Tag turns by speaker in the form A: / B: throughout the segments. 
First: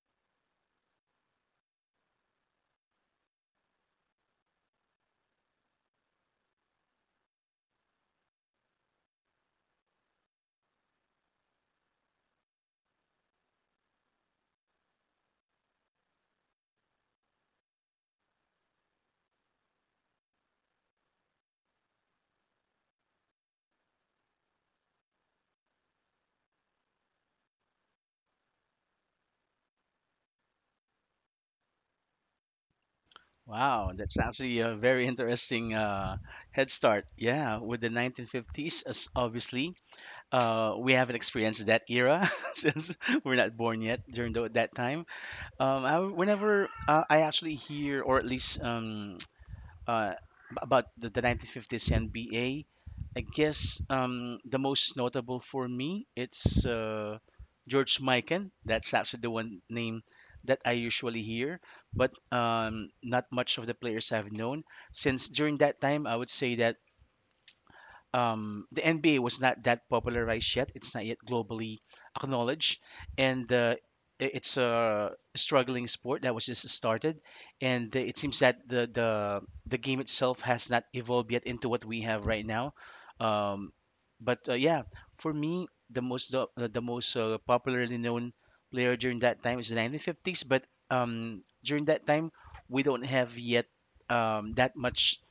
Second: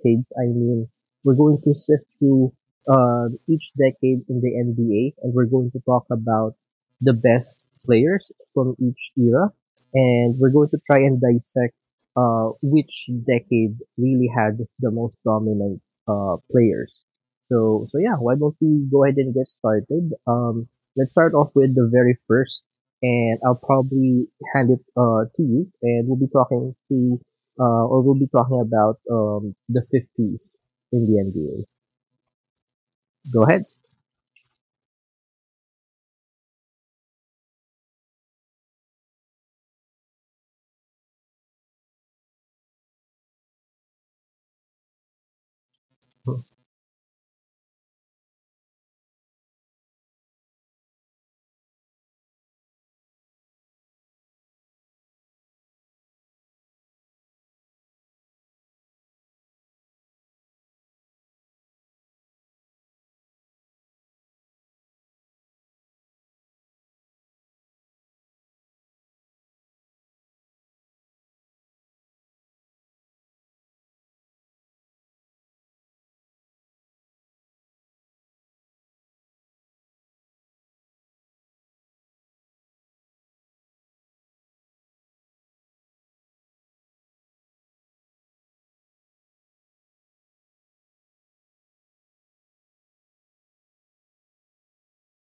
A: decades, I mean we're going to sift through each decade in the NBA, and we're going to talk about the best players from each era, and we're going to try and dissect which decade really had the most dominant players. So yeah, why don't we go ahead and get started? Let's start off with the very first, and I'll probably hand it to you, and we'll be talking about the 50s in the NBA. Go ahead.
B: Wow, that's actually a very interesting head start. Yeah, with the 1950s, as obviously, we haven't experienced that era since we're not born yet during that time. I, whenever I actually hear, or at least uh, about the 1950s NBA. I guess the most notable for me it's George Mikan. That's actually the one name that I usually hear, but not much of the players I've known since during that time. I would say that the NBA was not that popularized yet. It's not yet globally acknowledged, and it's a struggling sport that was just started. And it seems that the game itself has not evolved yet into what we have right now. Um, but uh, yeah, for me, the most popularly known player during that time is the 1950s. But during that time, we don't have yet that much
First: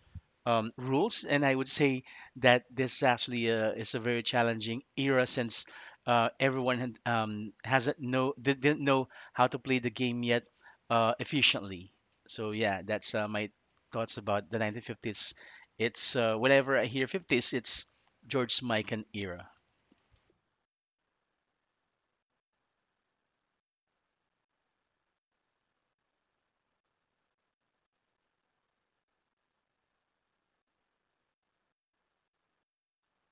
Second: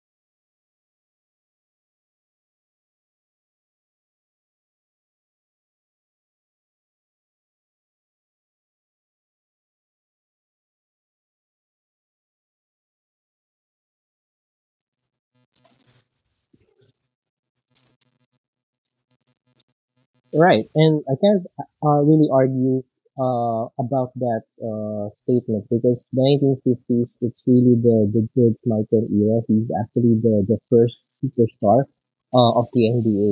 B: rules, and I would say that this actually is a very challenging era since everyone had, hasn't know they didn't know how to play the game yet efficiently. So yeah, that's my thoughts about the 1950s. It's whenever I hear 50s, it's George Mikan era.
A: Right, and I can't really argue about that statement because the 1950s, it's really the George Michael era. He's actually the first superstar of the NBA.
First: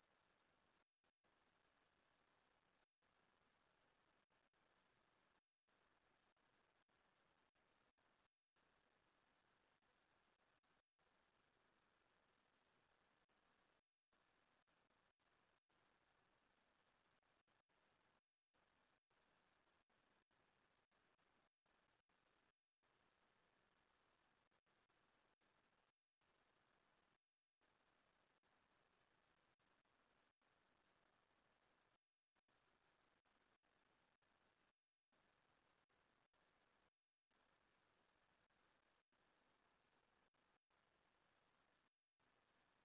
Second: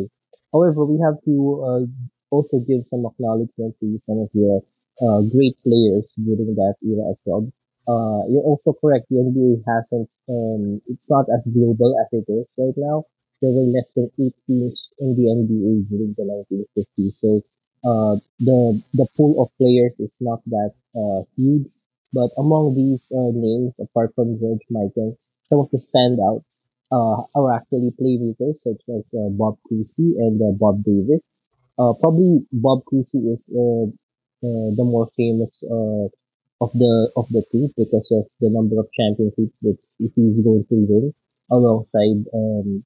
A: However, we have to uh, also give some acknowledgement to some of the great players during that era as well. You're also correct. The NBA hasn't, it's not as global as it is right now. There were less than 8 teams in the NBA during the 1950s. So the pool of players is not that huge. But among these names, apart from George Michael, some of the standouts are actually playmakers such as Bob Cousy and Bob Davis. Probably Bob Cousy is the more famous of the team because of the number of championships that he's going to win alongside um,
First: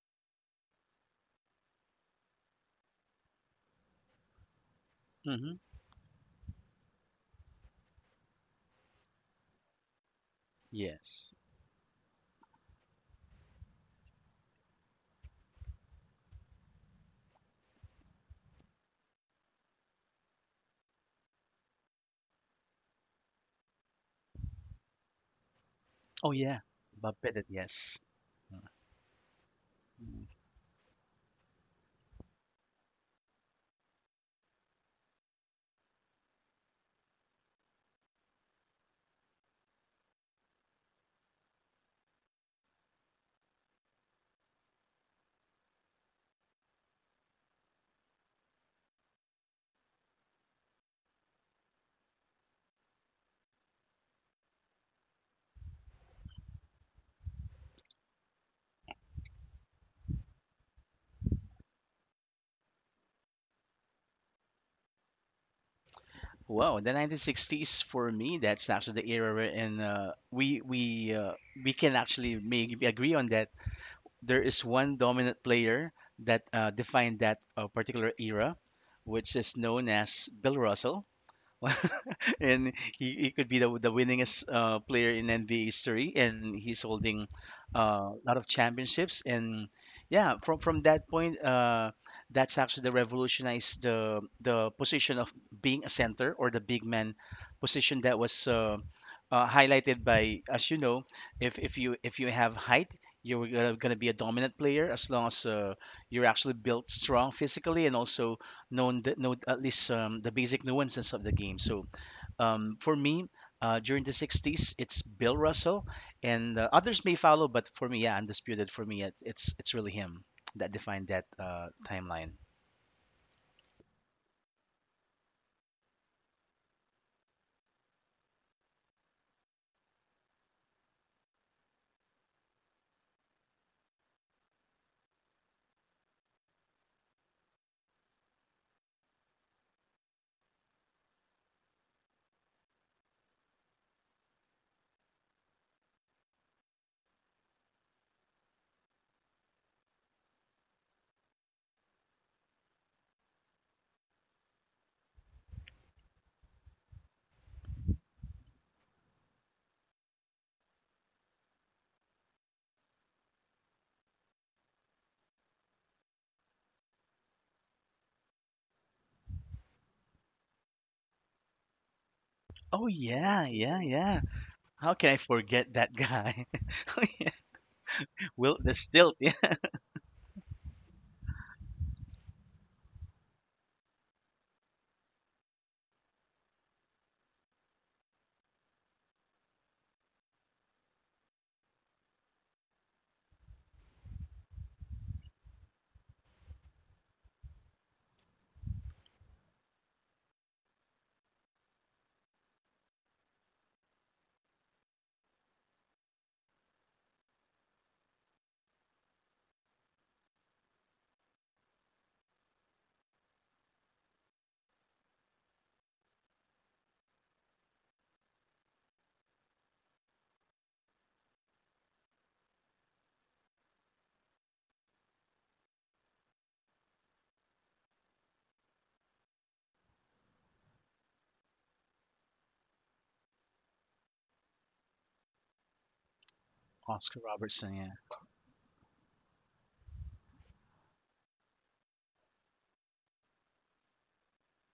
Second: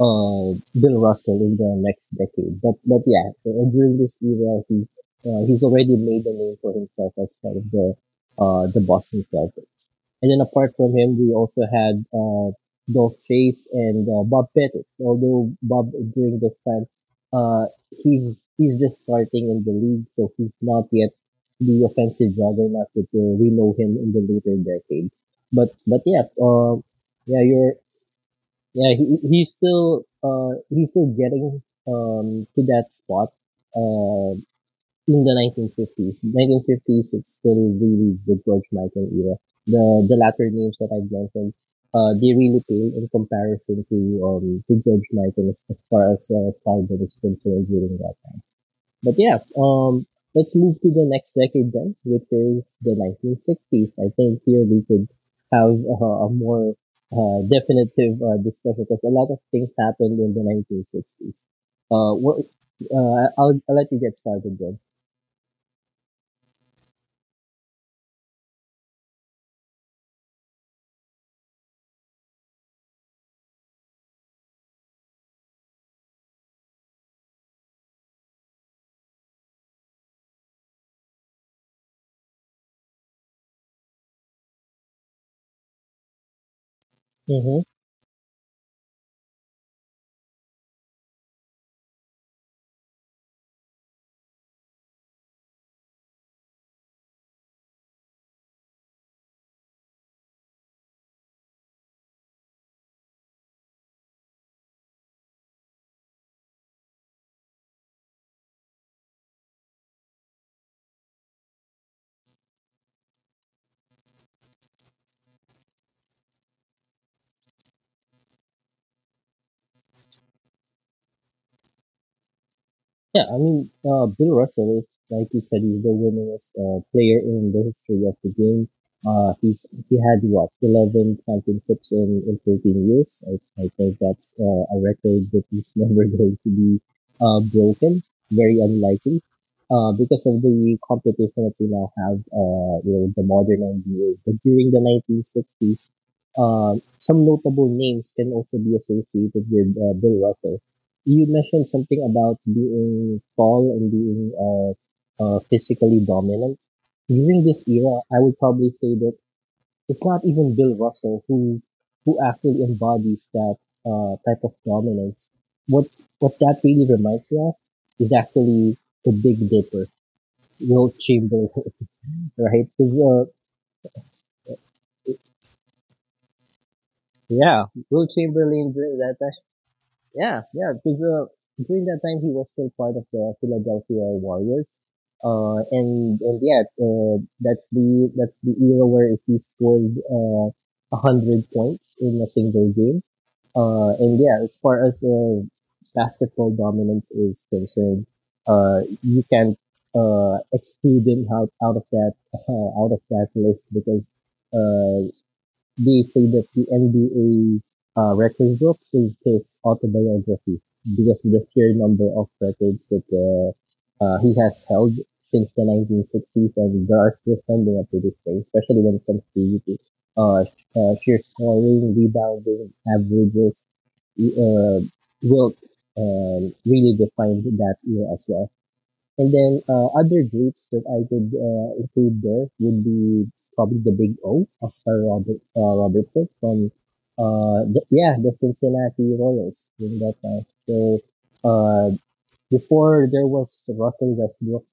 A: uh, Bill Russell in the next decade. But yeah, during this era,
B: Hmm
A: he's already made a name for himself as part of the Boston Celtics. And then apart from him, we
B: Yes.
A: also had Dolph Chase and Bob Pettit. Although Bob during this time, uh, he's just starting in the league, so he's not yet the offensive juggernaut that we know him in the later decade. But yeah,
B: Oh yeah, Bob
A: yeah,
B: Pettit.
A: you're
B: Yes.
A: yeah, he,
B: Uh-huh.
A: he's still getting to that spot uh in the 1950s. 1950s it's still really the George Michael era. The latter names that I've mentioned they really pale in comparison to George Michael as far as Stardom is concerned during that. but yeah, um, let's move to the next decade then, which is the 1960s. I think here we could have a more definitive discussion because a lot of things happened in the 1960s. Uh, what, I'll let you get started then.
B: Wow, the 1960s for me, that's actually the era where in we can actually maybe agree on that. There is one dominant player that defined that particular era, which is known as Bill Russell. And he could be the winningest player in NBA history, and he's holding
A: Mm-hmm.
B: a lot of championships. And yeah, from that point, that's actually the revolutionized the position of being a center or the big man position that was highlighted by, as you know, if you have height. You're gonna be a dominant player as long as you're actually built strong physically and also know at least the basic nuances of the game. So for me, during the 60s, it's Bill Russell, and others may follow, but for me, yeah, undisputed. For me, it's really him that defined that timeline.
A: Yeah, I mean, Bill Russell is, like you said, he's the winningest player in the history of the game. He's he had what 11 championships in 13 years. I think that's a record that is never going to be broken. Very unlikely. Because of the competition that we now have, you know, the modern NBA. But during the 1960s, some notable names can also be associated with Bill Russell. You mentioned something about being tall and being physically dominant. During this era, I would probably say that it's not even Bill Russell who actually embodies that type of dominance. What what that really reminds me of is actually the Big Dipper, Will Chamberlain, right?
B: Oh
A: Because
B: yeah, yeah, yeah. How can I forget that guy? Oh, yeah.
A: yeah, Will
B: Will
A: Chamberlain
B: the
A: during
B: Stilt?
A: that
B: Yeah.
A: Yeah, yeah, because during that time he was still part of the Philadelphia Warriors. And yeah, that's the era where if he scored 100 points in a single game. And yeah, as far as basketball dominance is concerned, you can't exclude him out of that out of that list because uh they say that the NBA record book is his autobiography because of the sheer number of records that he has held since the 1960s, and there are still standing up to this day, especially when it comes to uh, sheer scoring, rebounding, averages. Uh, Wilt really defined that era as well. And then other groups that I could include there would be probably the Big O, Robertson from
B: Oscar Robertson,
A: the Cincinnati Royals during that time. So uh, before there was Russell Westbrook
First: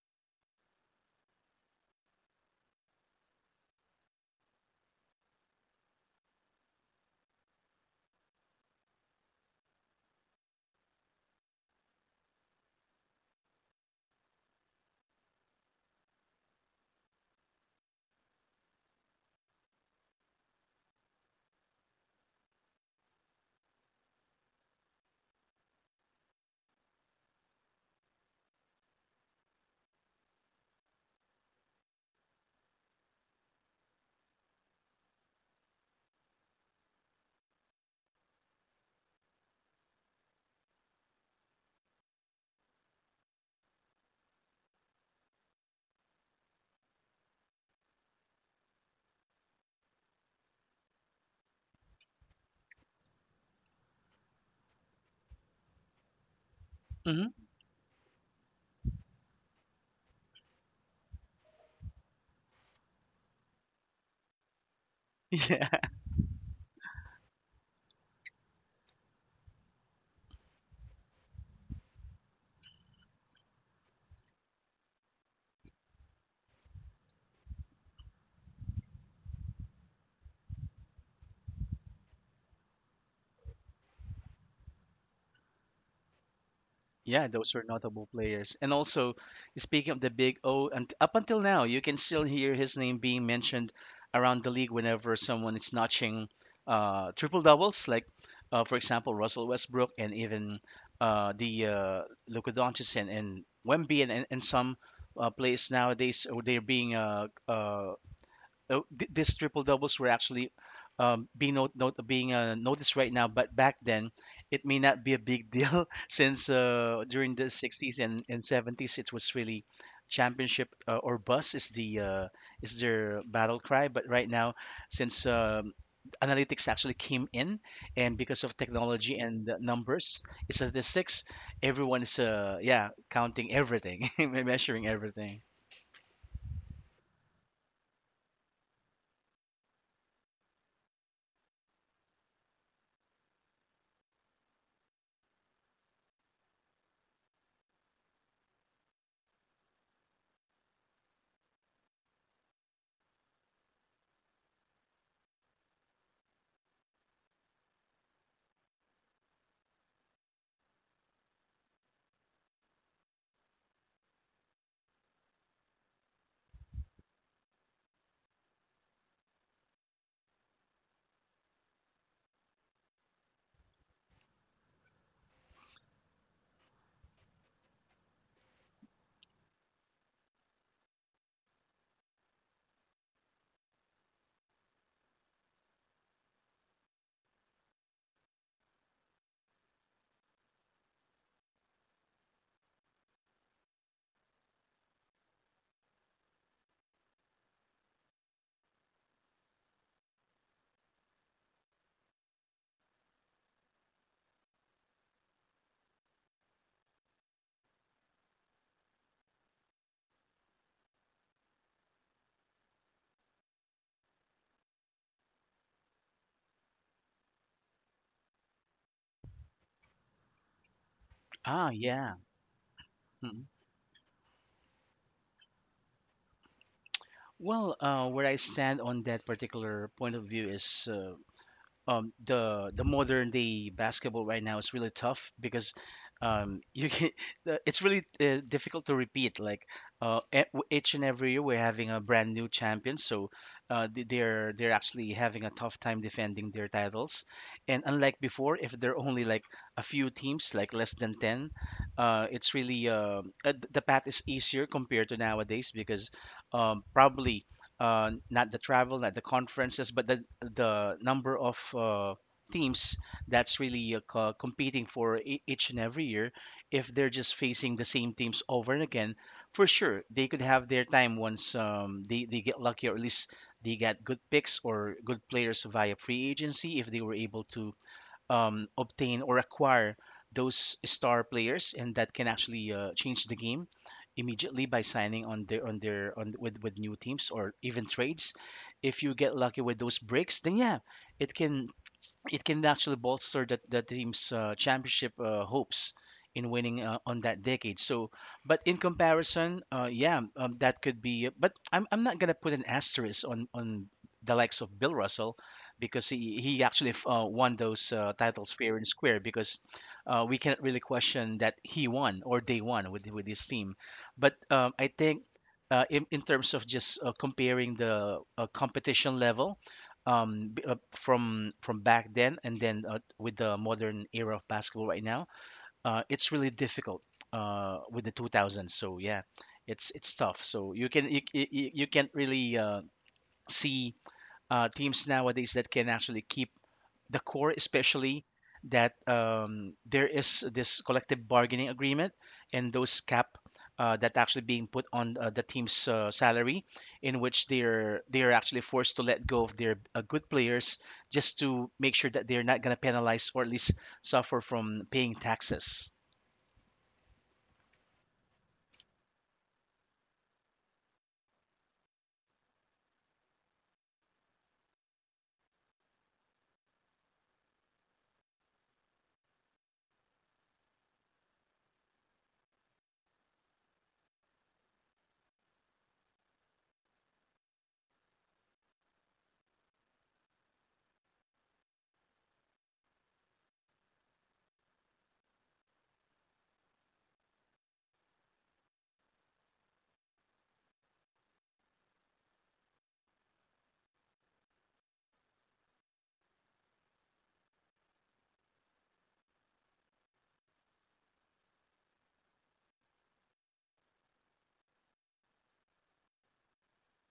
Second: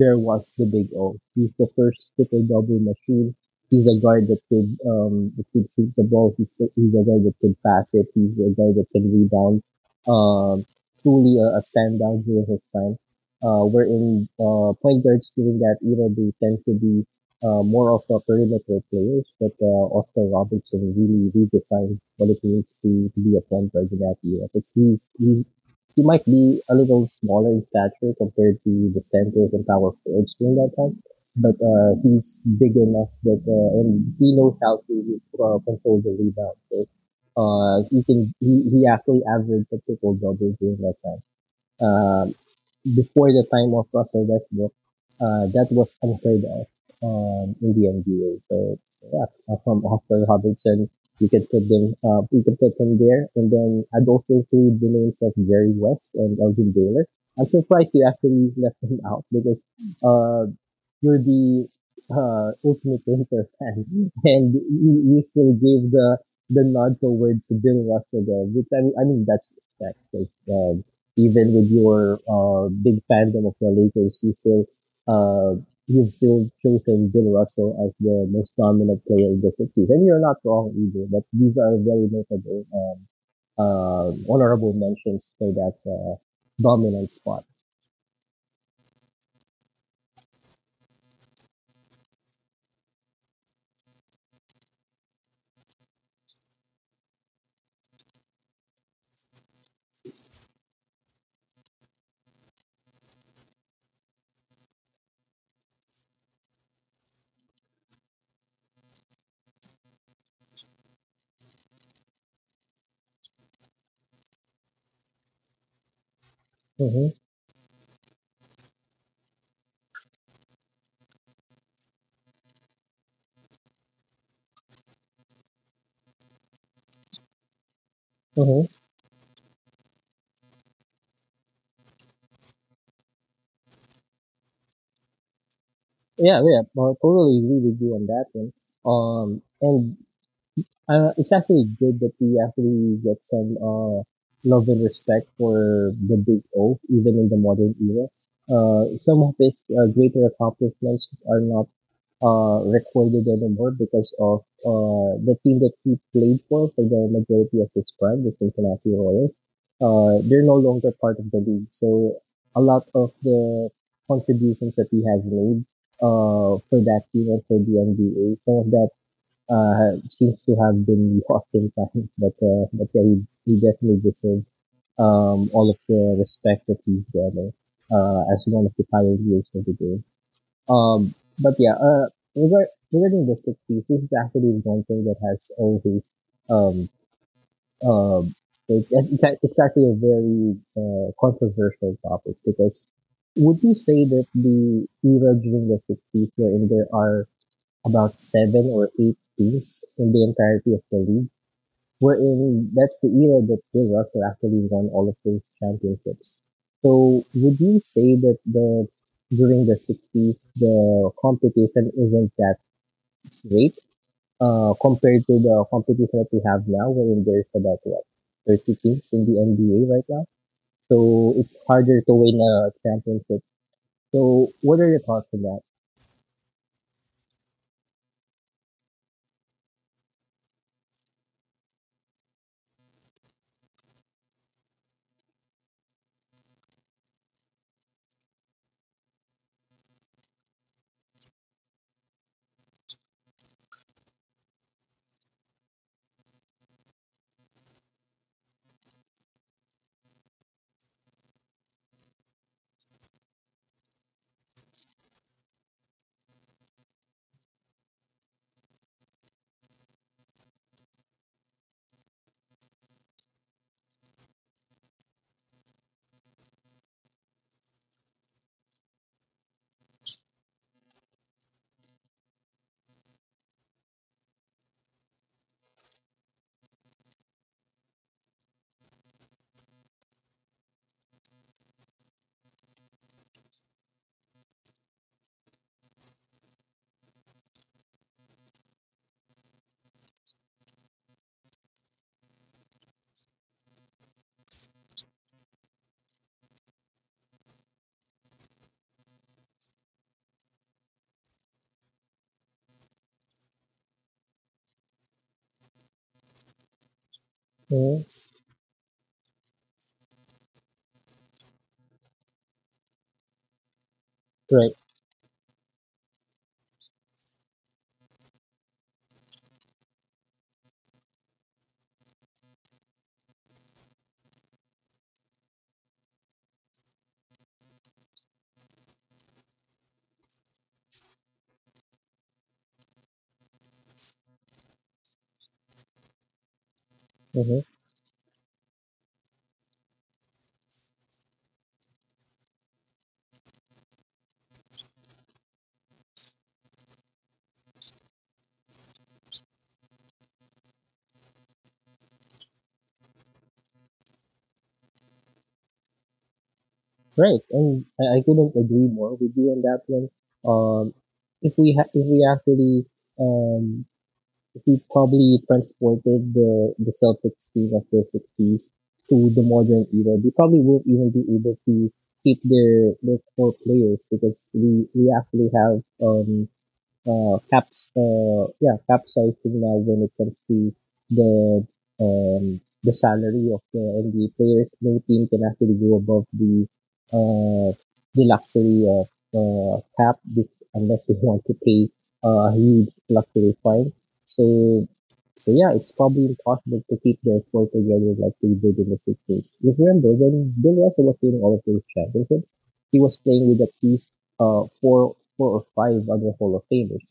A: there was the Big O. He's the first triple-double machine. He's a guard that could shoot the ball. He's a guy that could pass it. He's a guy that can rebound. Um, truly a standout during his time. Wherein point guards during that era they tend to be more of a perimeter players, but Oscar Robertson really redefined what it means to be a point guard in that era. He's he might be a little smaller in stature compared to the centers and power forwards during that time, but he's big enough that and he knows how to control the rebound. So he actually averaged a triple double during that time. Uh, before the time of Russell Westbrook, that was unheard of in the NBA. So yeah, from Oscar Robertson, you could put them there, and then I'd also include the names of Jerry West and Elgin Baylor.
B: yeah.
A: I'm surprised you actually left him out because uh, you're the ultimate Inter fan, and you still
B: hmm
A: gave the nod towards Bill Russell there, which I mean that's respect. Like, even with your big fandom of the Lakers, you still uh, you've still chosen Bill Russell as the most dominant player in the 60s. And you're not wrong either, but these are very notable, honorable mentions for that dominant
B: Yeah,
A: spot.
B: those were notable players. And also, speaking of the Big O, and up until now, you can still hear his name being mentioned around the league whenever someone is notching triple doubles, like, for example, Russell Westbrook and even the Luka Doncic and Wemby and some players nowadays, these triple doubles were actually being not, not being noticed right now, but back then it may not be a big deal since
A: Mm-hmm,
B: during the 60s and 70s it was really championship or bus is the is their battle cry. But right now, since analytics actually came in, and because of
A: mm-hmm.
B: technology and the numbers, statistics, everyone is yeah, counting everything, measuring everything.
A: Yeah, yeah, I totally agree with you on that one. And it's actually good that we actually get some love and respect for the Big O, even in the modern era. Some of his greater accomplishments are not recorded anymore because of the team that he played for the majority of his prime, the Cincinnati Royals. They're no longer part of the league, so a lot of the contributions that he has made for that team and for the NBA, some of that seems to have been lost in time. But yeah, he definitely deserves all of the respect that he's getting as one of the pioneers of the game. Um, but yeah, uh, regarding the 60s, this is actually one thing that has um, um, it's actually a very controversial topic because would you say that the era during the 60s wherein there are about seven or 8 teams in the entirety of the league were in. That's the era that Bill Russell actually won all of those championships. So would you say that the during the 60s the competition isn't that great compared to the competition that we have now, wherein there's about what 30 teams in the NBA right now? So it's
B: Ah,
A: harder
B: yeah.
A: to win a championship. So what are your thoughts on that?
B: Well, where I stand on that particular point of view is the modern day basketball right now is really tough because you can it's really difficult to repeat. Like each and every year, we're having a brand new champion, so they're actually having a tough time defending their titles. And unlike before, if there are only like a few teams, like less than ten, it's really the path is easier compared to nowadays because probably not the travel, not the conferences, but the number of teams that's really competing for each and every year. If they're just facing the same teams over and again, for sure they could have their time once they get lucky, or at least they get good picks or good players via free agency. If they were able to obtain or acquire those star players, and that can actually change the game immediately by signing on with new teams, or even trades. If you get lucky with those breaks, then yeah, it can, it can actually bolster the team's championship hopes in winning on that decade. So, but in comparison, that could be. But I'm not gonna put an asterisk on the likes of Bill Russell, because he won those
A: Mm-hmm.
B: titles fair and square, because we can't really question that he won, or they won with his team. But
A: Right.
B: I think. In terms of just comparing the competition level from back then, and then with the modern era of basketball right now, it's really difficult with the 2000s. So yeah, it's tough, so you can, you can't really see teams nowadays that can actually keep the core,
A: Mm-hmm.
B: especially that there is this collective bargaining agreement, and those cap that actually being put on the team's salary, in which they're actually forced to let go of their good players, just to make sure that they're not going to penalize, or at least suffer from paying taxes.
A: Right, and I couldn't agree more with you on that one. Um, if we actually um, if we probably transported the Celtics team of the '60s to the modern era, they probably won't even be able to keep their core players because we actually have caps capsizing now when it comes to the um, the salary of the NBA players. No team can actually go above uh, the luxury of cap with, unless they want to pay a huge luxury fine. So so yeah, it's probably impossible to keep their core together like they did in the 60s. Just remember, when Bill Russell was winning all of those championships, he was playing with at least four or 5 other Hall of Famers.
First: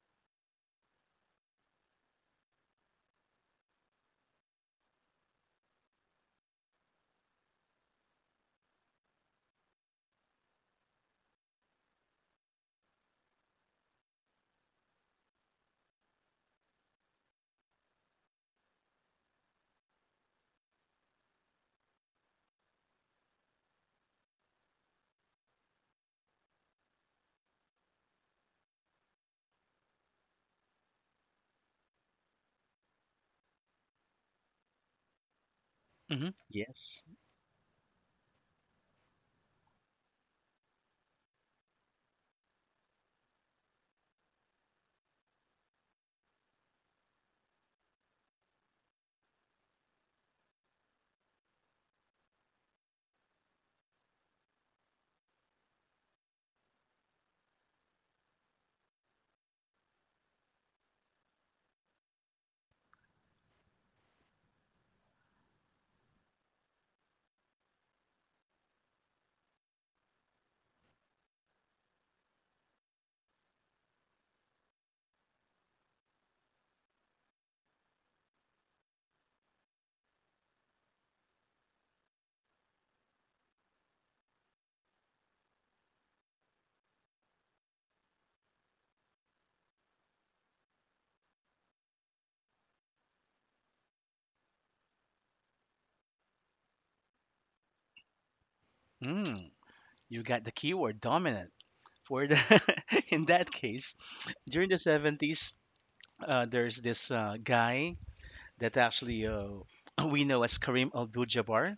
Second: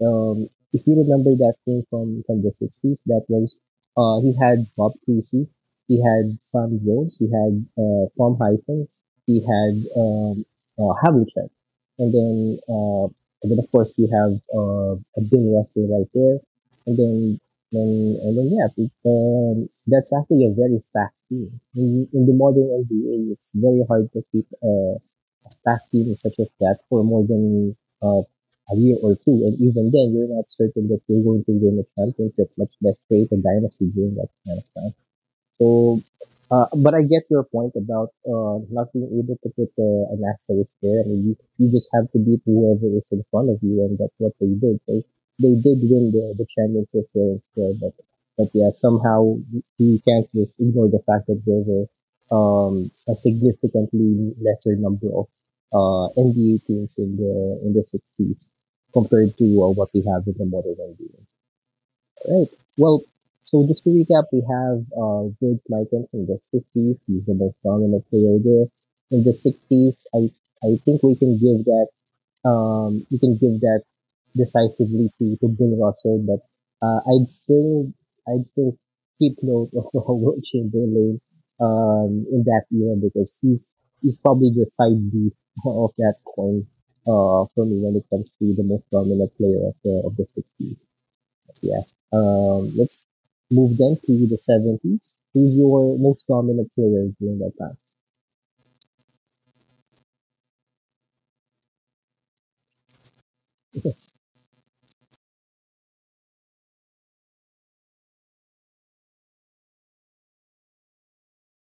A: Um, if you remember that thing from the 60s, that was he had Bob Cousy, he had Sam Jones, he had Tom Hyphen, he had Havlicek, and then uh, and then of course you have Bill Russell right there, and then so, and although, yeah, people, that's actually a very stacked team. In the modern NBA, it's very hard to keep a stacked team such as that for more than a year or two. And even then, you're not certain that you're going to win a championship, much less create a dynasty during that kind of time. So,
B: Hmm
A: but I
B: yes.
A: get your point about not being able to put an asterisk there. I mean, you just have to beat whoever is in front of you, and that's what they did. They did win the championship there, so, but yeah, somehow you can't just ignore the fact that there were a significantly lesser number of NBA teams in the 60s compared to what we have in the modern NBA. Right. Well, so just to recap, we have George Michael from the 50s. He's the most dominant player there. In the 60s, I think we can give that we can give that decisively to Bill Russell, but uh, I'd still I'd still keep note of Will Chamberlain in that era because he's probably the side B of that coin for me when it comes to the most dominant player of the 60s. Yeah. Let's move then to the 70s. Who's your most dominant player during that time?
B: mm, you got the keyword dominant for the in that case. During the 70s, there's this guy that actually we know as Kareem Abdul-Jabbar.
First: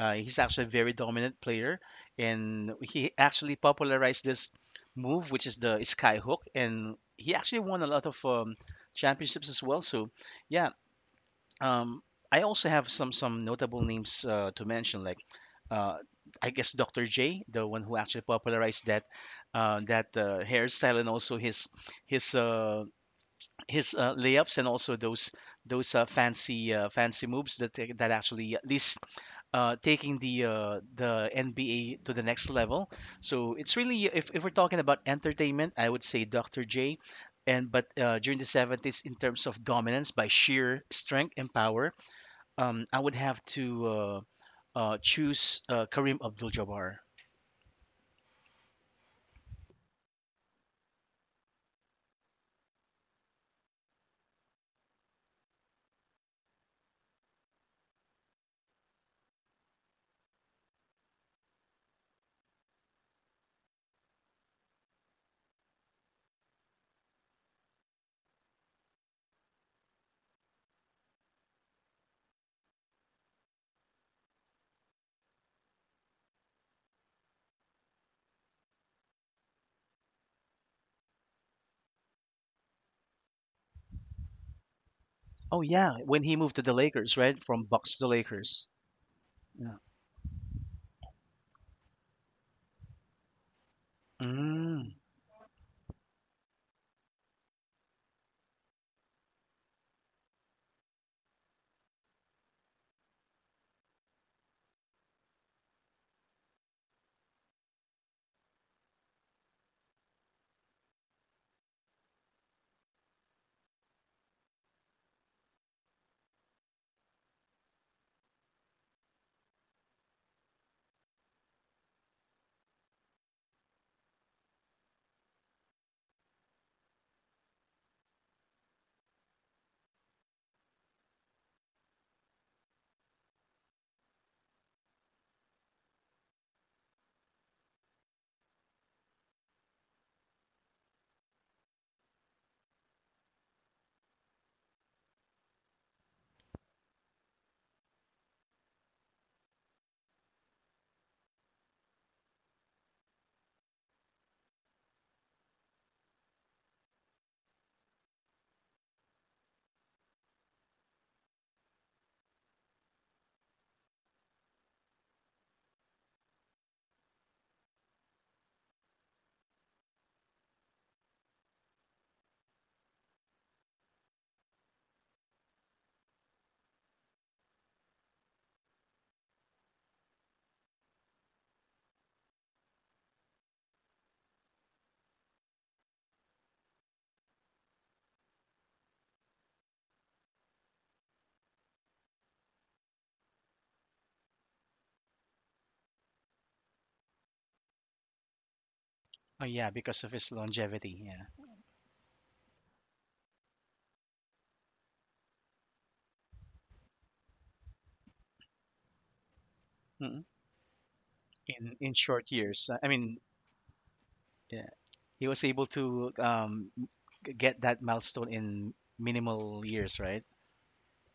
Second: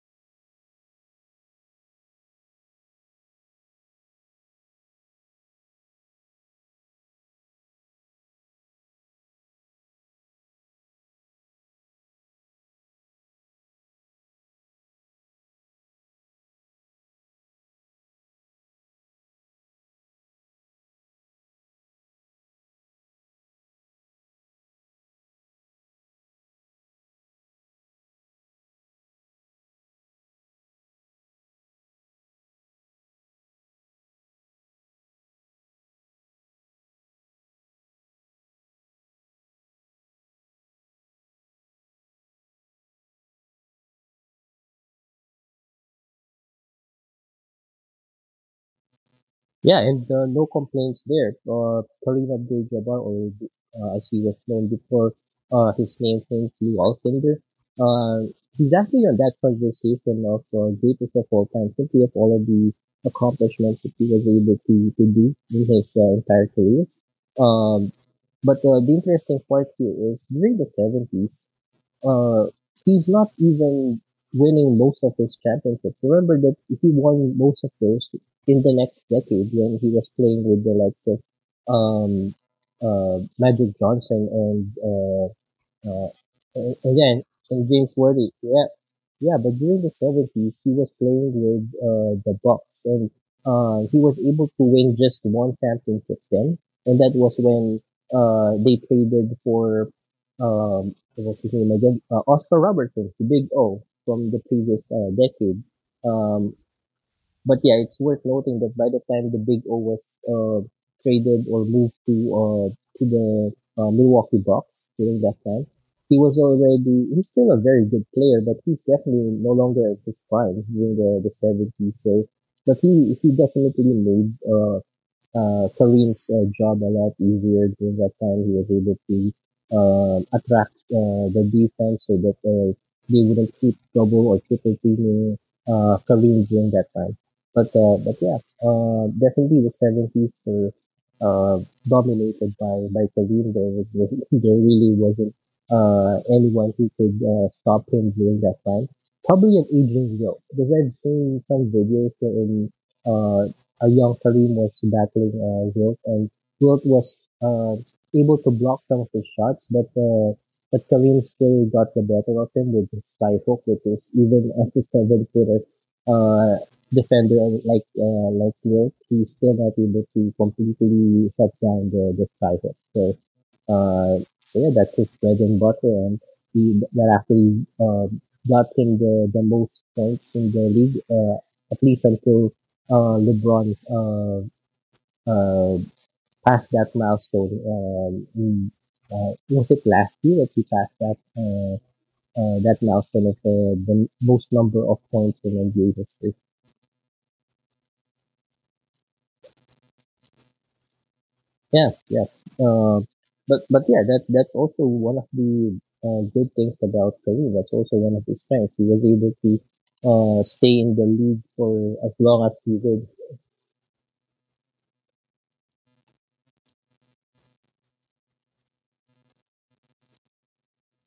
B: He's actually a very dominant player, and he actually popularized this move, which is the sky hook. And he actually won a lot of championships as well. So, yeah, um, I also have some notable names to mention, like uh, I guess Dr. J, the one who actually popularized that hairstyle, and also his uh, his layups, and also those fancy moves that actually at least taking the NBA to the next level. So it's really, if we're talking about entertainment, I would say Dr. J. And but during the 70s, in terms of dominance by sheer strength and power, I would have to choose Kareem Abdul-Jabbar.
A: Yeah, and no complaints there. Karim Abdul-Jabbar, or as he was known before, his name changed to Walsinder. Uh, he's actually on that conversation of greatest of all time, simply of all of the accomplishments that he was able to do in his entire career. Um, but the interesting part here is during the 70s, uh, he's not even winning most of his championships. Remember that he won most of those in the next decade when he was playing with the likes of um, Magic Johnson and
B: Oh yeah,
A: uh,
B: when he moved to the Lakers,
A: again,
B: right, from
A: and James
B: Bucks to
A: Worthy, yeah,
B: Lakers.
A: yeah. But
B: Yeah.
A: during the 70s, he was playing with the Bucks, and he was able to win
B: Mm.
A: just one championship then, and that was when they traded for what's his name again? Oscar Robertson, the Big O from the previous decade. Um, but yeah, it's worth noting that by the time the Big O was uh, traded or moved to the Milwaukee Bucks during that time, he was already he's still a very good player, but he's definitely no longer at his prime during the seventies. So, but he definitely made Kareem's job a lot easier during that time. He was able to attract the defense so that they wouldn't keep double or triple teaming Kareem during that time. But yeah, definitely the 70s were uh, dominated by Kareem. There really wasn't anyone who could stop him during that time. Probably an aging Joe, because I've seen some videos in uh, young Karim was battling Wilt, and Wilt was able to block some of his shots, but Karim still got the better of him with his spy hook, which is even as a seven footer uh, defender like Wilt, he's still not able to completely shut down the spy hook. So uh, so yeah, that's his bread and butter, and he thereafter he got him the most points in the league, at least until LeBron uh, passed that milestone. Was it last year that he passed that that milestone of the most number of points in NBA history?
B: Oh yeah, because of his longevity. Yeah.
A: Yeah, yeah. Uh, but yeah, that that's also one of the good things about Karim. That's also one of his strengths. He was able to
B: Mhm.
A: stay in the league
B: In
A: for as
B: short
A: long as
B: years.
A: he
B: I
A: did.
B: mean, yeah, he was able to get that milestone in minimal years, right?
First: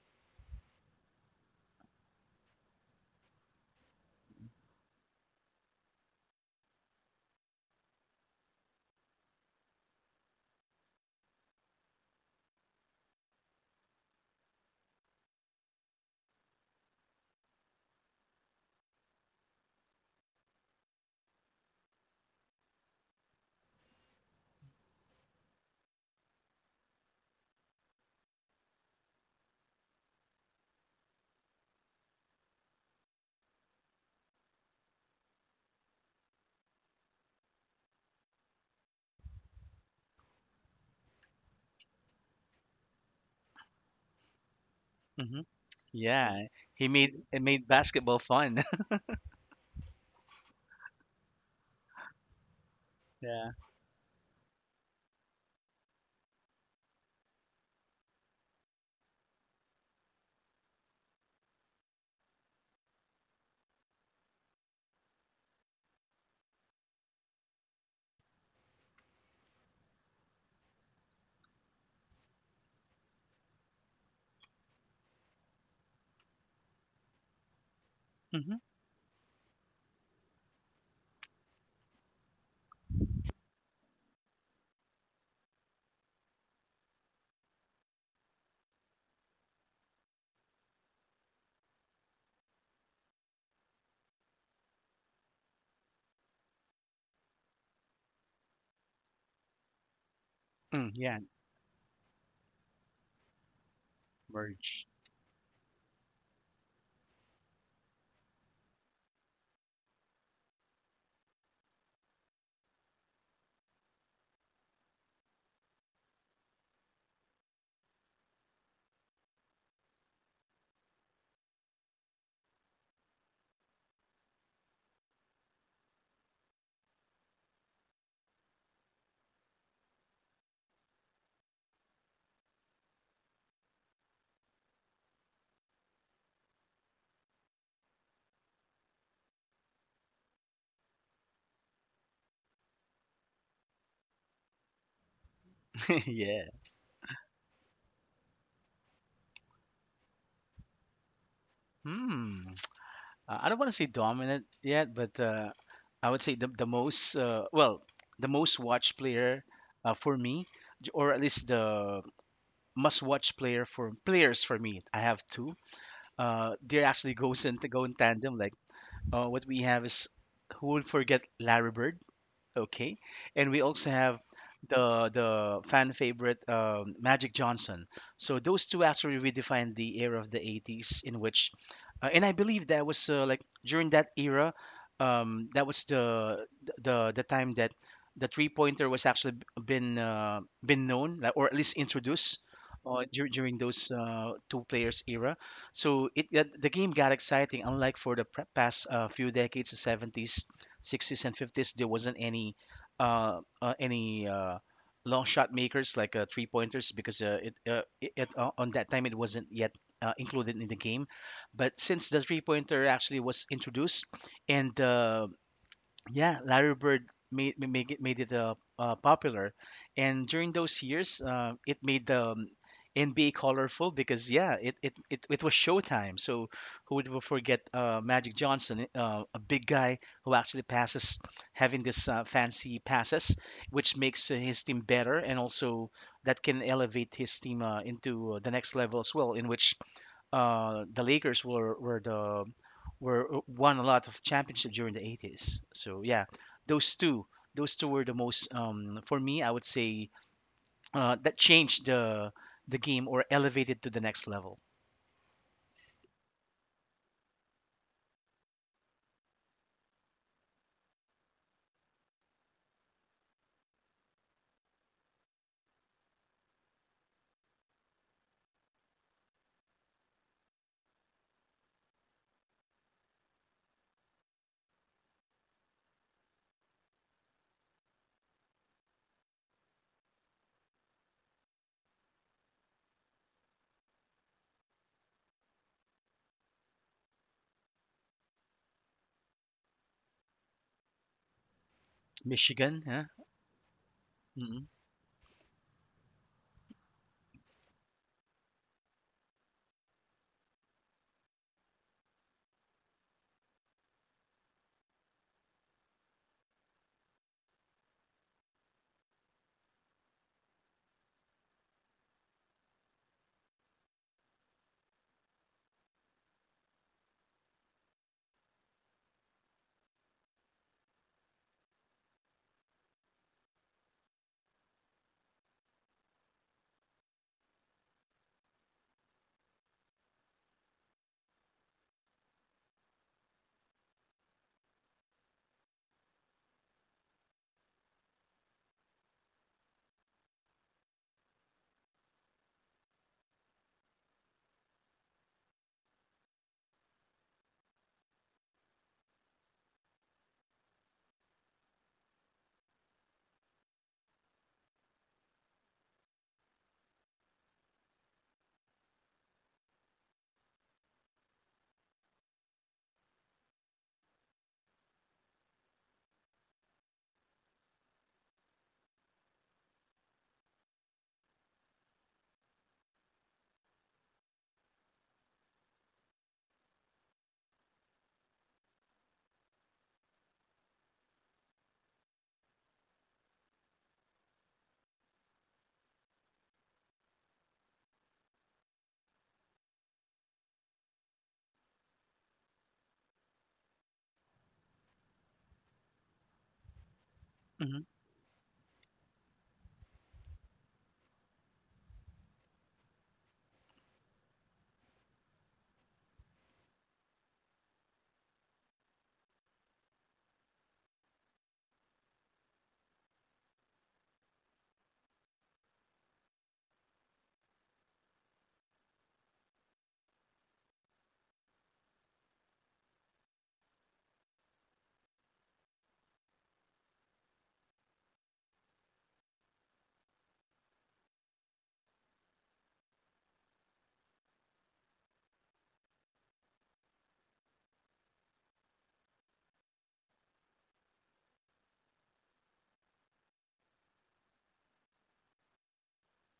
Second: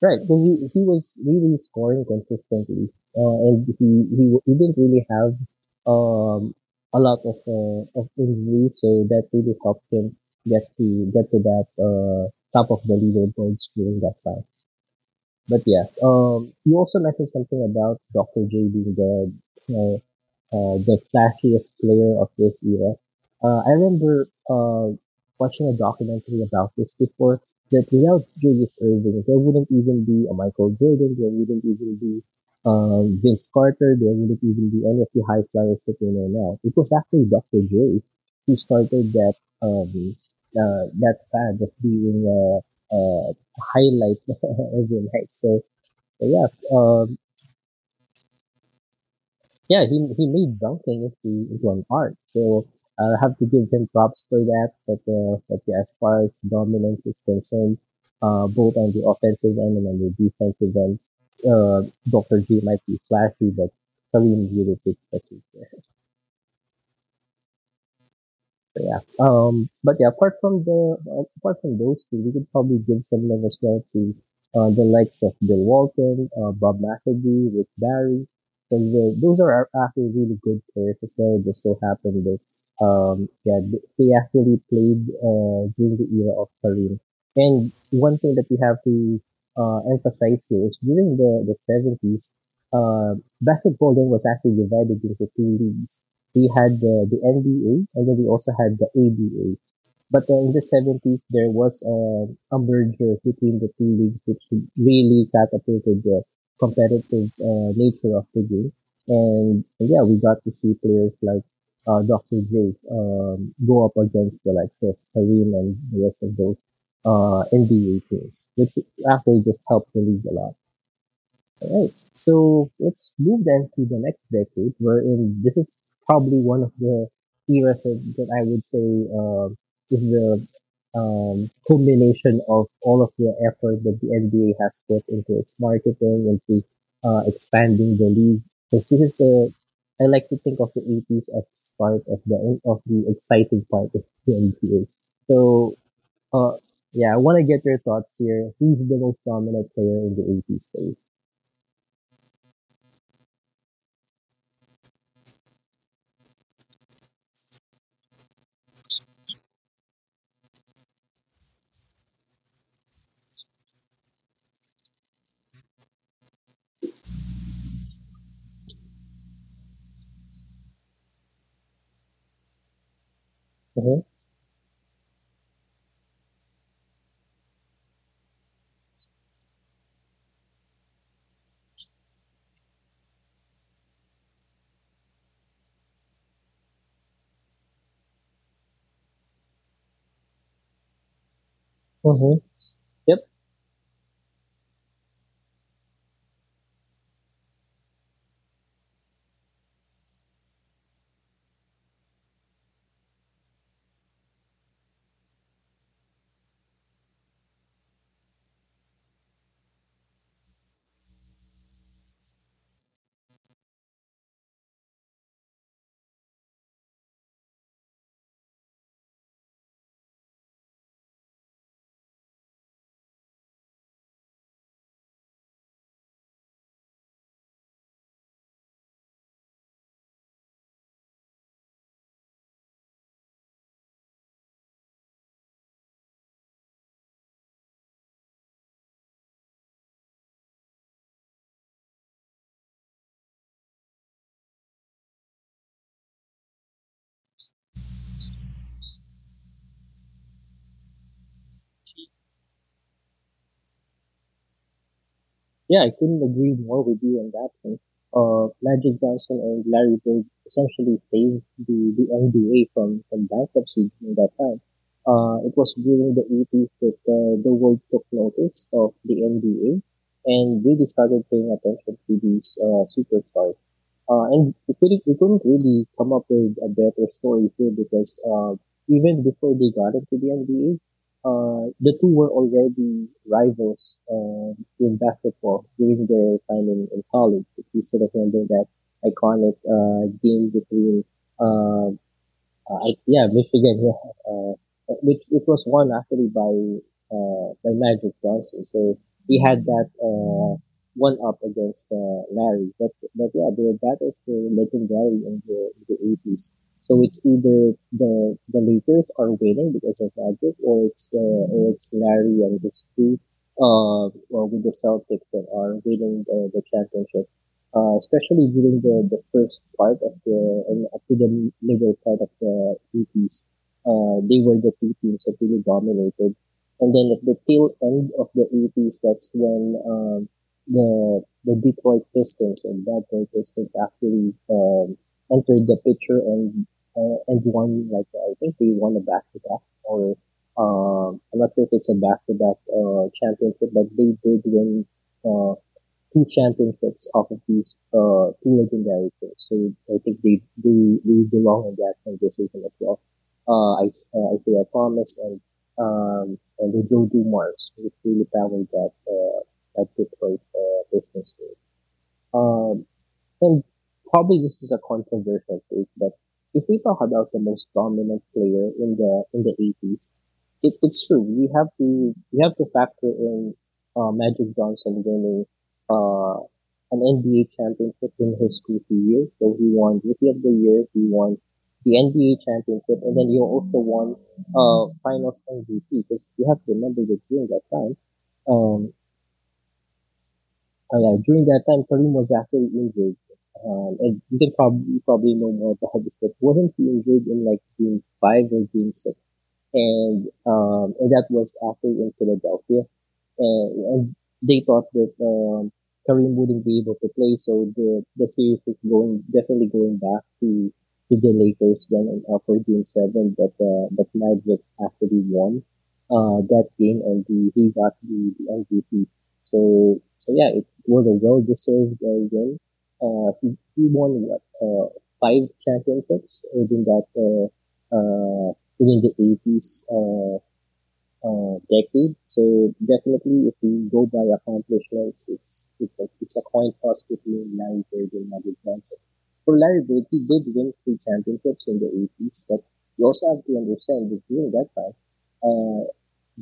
A: Right, because he was really scoring consistently, and he didn't really have um, a lot of injuries, so that really helped him get to that top of the leaderboards during that time. But yeah, you also mentioned something about Dr. J being uh, the flashiest player of this era. I remember watching a documentary about this before that without Julius Erving, there wouldn't even be a Michael Jordan, there wouldn't even be Vince Carter, there wouldn't even be any of the high flyers that we know now. It was actually Dr. J who started that um, that fad of being uh, highlight every night.
B: hmm
A: So but
B: Yeah,
A: yeah,
B: he
A: um,
B: made basketball fun.
A: yeah, he made dunking into an art. So I have to
B: Yeah.
A: give him props for that. But yeah, as far as dominance is concerned, both on the offensive end and on the defensive end, uh, Doctor J might be flashy, but Kareem really takes the cake there. So, yeah. But yeah, apart from those two, we could probably give some love as well to the likes of Bill Walton, Bob McAdoo, Rick Barry,
B: hmm
A: because those are actually really good players as well. It just so happened that yeah, they actually played during the era of Kareem. And one thing that we have to emphasize here is during the seventies, basketball then was actually divided into two leagues we had the NBA and then we also had the ABA. But in the
B: Mm,
A: 70s,
B: yeah,
A: there was a merger between the two leagues, which
B: merge.
A: really catapulted the competitive nature of the game. And yeah, we got to see players like Dr. J go up against the likes of Kareem and the rest of those NBA teams, which actually just helped the league a lot. Right. So let's move then to the next decade, wherein this is probably one of the eras that I would say um is the culmination of all of the effort that the NBA has put into its marketing, into expanding the league. Because this is the, I like to think of the 80s as part of the exciting part of the NBA. So,
B: yeah.
A: uh, yeah, I want to get your thoughts here. Who's the most dominant player in the 80s? Space?
B: Hmm. I don't want to say dominant yet, but I would say the most the most watched player, for me, or at least the must watch players for me. I have two. Uh, they actually goes in to go in tandem. Like what we have is, who would forget Larry Bird, okay, and we also
A: Uh-huh.
B: have the fan favorite Magic Johnson. So those two actually redefined the era of the 80s, in which, and I believe that was like during that era, that was the time that the three pointer was actually been known, like, or at least
A: Mm-hmm.
B: introduced.
A: Yep.
B: During those two players era, so it the game got exciting. Unlike for the past few decades, the 70s, 60s and 50s, there wasn't any uh, uh any uh long shot makers like three pointers, because on that time it wasn't yet included in the game. But since the three pointer actually was introduced, and yeah, Larry Bird made it popular, and during those years, it made the NBA colorful, because yeah, it was showtime. So who would forget Magic Johnson, a big guy who actually passes, having this fancy passes, which makes his team better, and also that can elevate his team into the next level as well, in which the Lakers were the were won a lot of championships during the 80s. So yeah, those two those two were the most, for me, I would say that changed the game, or elevated to the next level.
A: Yeah, I couldn't agree more with you on that one. Magic Johnson and Larry Bird essentially saved the NBA from bankruptcy in that time. It was during the 80s that the world took notice of the NBA and really started paying attention to these superstars. And we couldn't really come up with a better story here because even before they got into the NBA, the two were already rivals in basketball during their time in college. If you sort of remember that iconic game between uh,
B: Michigan,
A: I,
B: huh?
A: yeah, Michigan. Yeah, uh,
B: Mm-hmm.
A: which it was won actually by Magic Johnson. So he had that one up against Larry. But yeah, their battles were legendary in the in the 80s. So it's either the Lakers are winning because of Magic, or it's Larry and it's two well, with the Celtics that are winning the championship especially during the first part of the and up to the middle part of the 80s, they were the two teams that really dominated. And then at the tail end of the 80s, that's when the Detroit Pistons and Bad Boy Pistons actually entered the picture and won like I think they won a back to back or I'm not sure if it's a back to back championship, but they did win uh, two championships off of these two legendary pairs. So I think they belong in that conversation as well. I Isaiah Thomas and the Joe Dumars, which really powered that that Detroit business. Um, and probably this is a controversial take, but if we talk about the most dominant player in the 80s, it's true. We have to factor in Magic Johnson winning uh, an NBA championship in his rookie year. So he won Rookie of the Year. He won the NBA championship, and then he also won Finals MVP. Because you have to remember that during that time, um, oh, yeah, during that time, Karim was actually injured. And you probably know more about this, but wasn't he injured in like game five or game six? And that was actually in Philadelphia, uh, and they thought that Kareem wouldn't be able to play, so the series was going definitely going back to the Lakers then, for Game 7, but Magic actually won that game and he got the MVP. So, yeah, it was a well deserved win. Uh, he, he won, what, five championships within that uh, within the 80s decade. So definitely, if we go by accomplishments, it's a coin toss between Larry Bird and Magic Johnson. For Larry Bird, he did win three championships in the 80s, but you also have to understand that during that time, uh,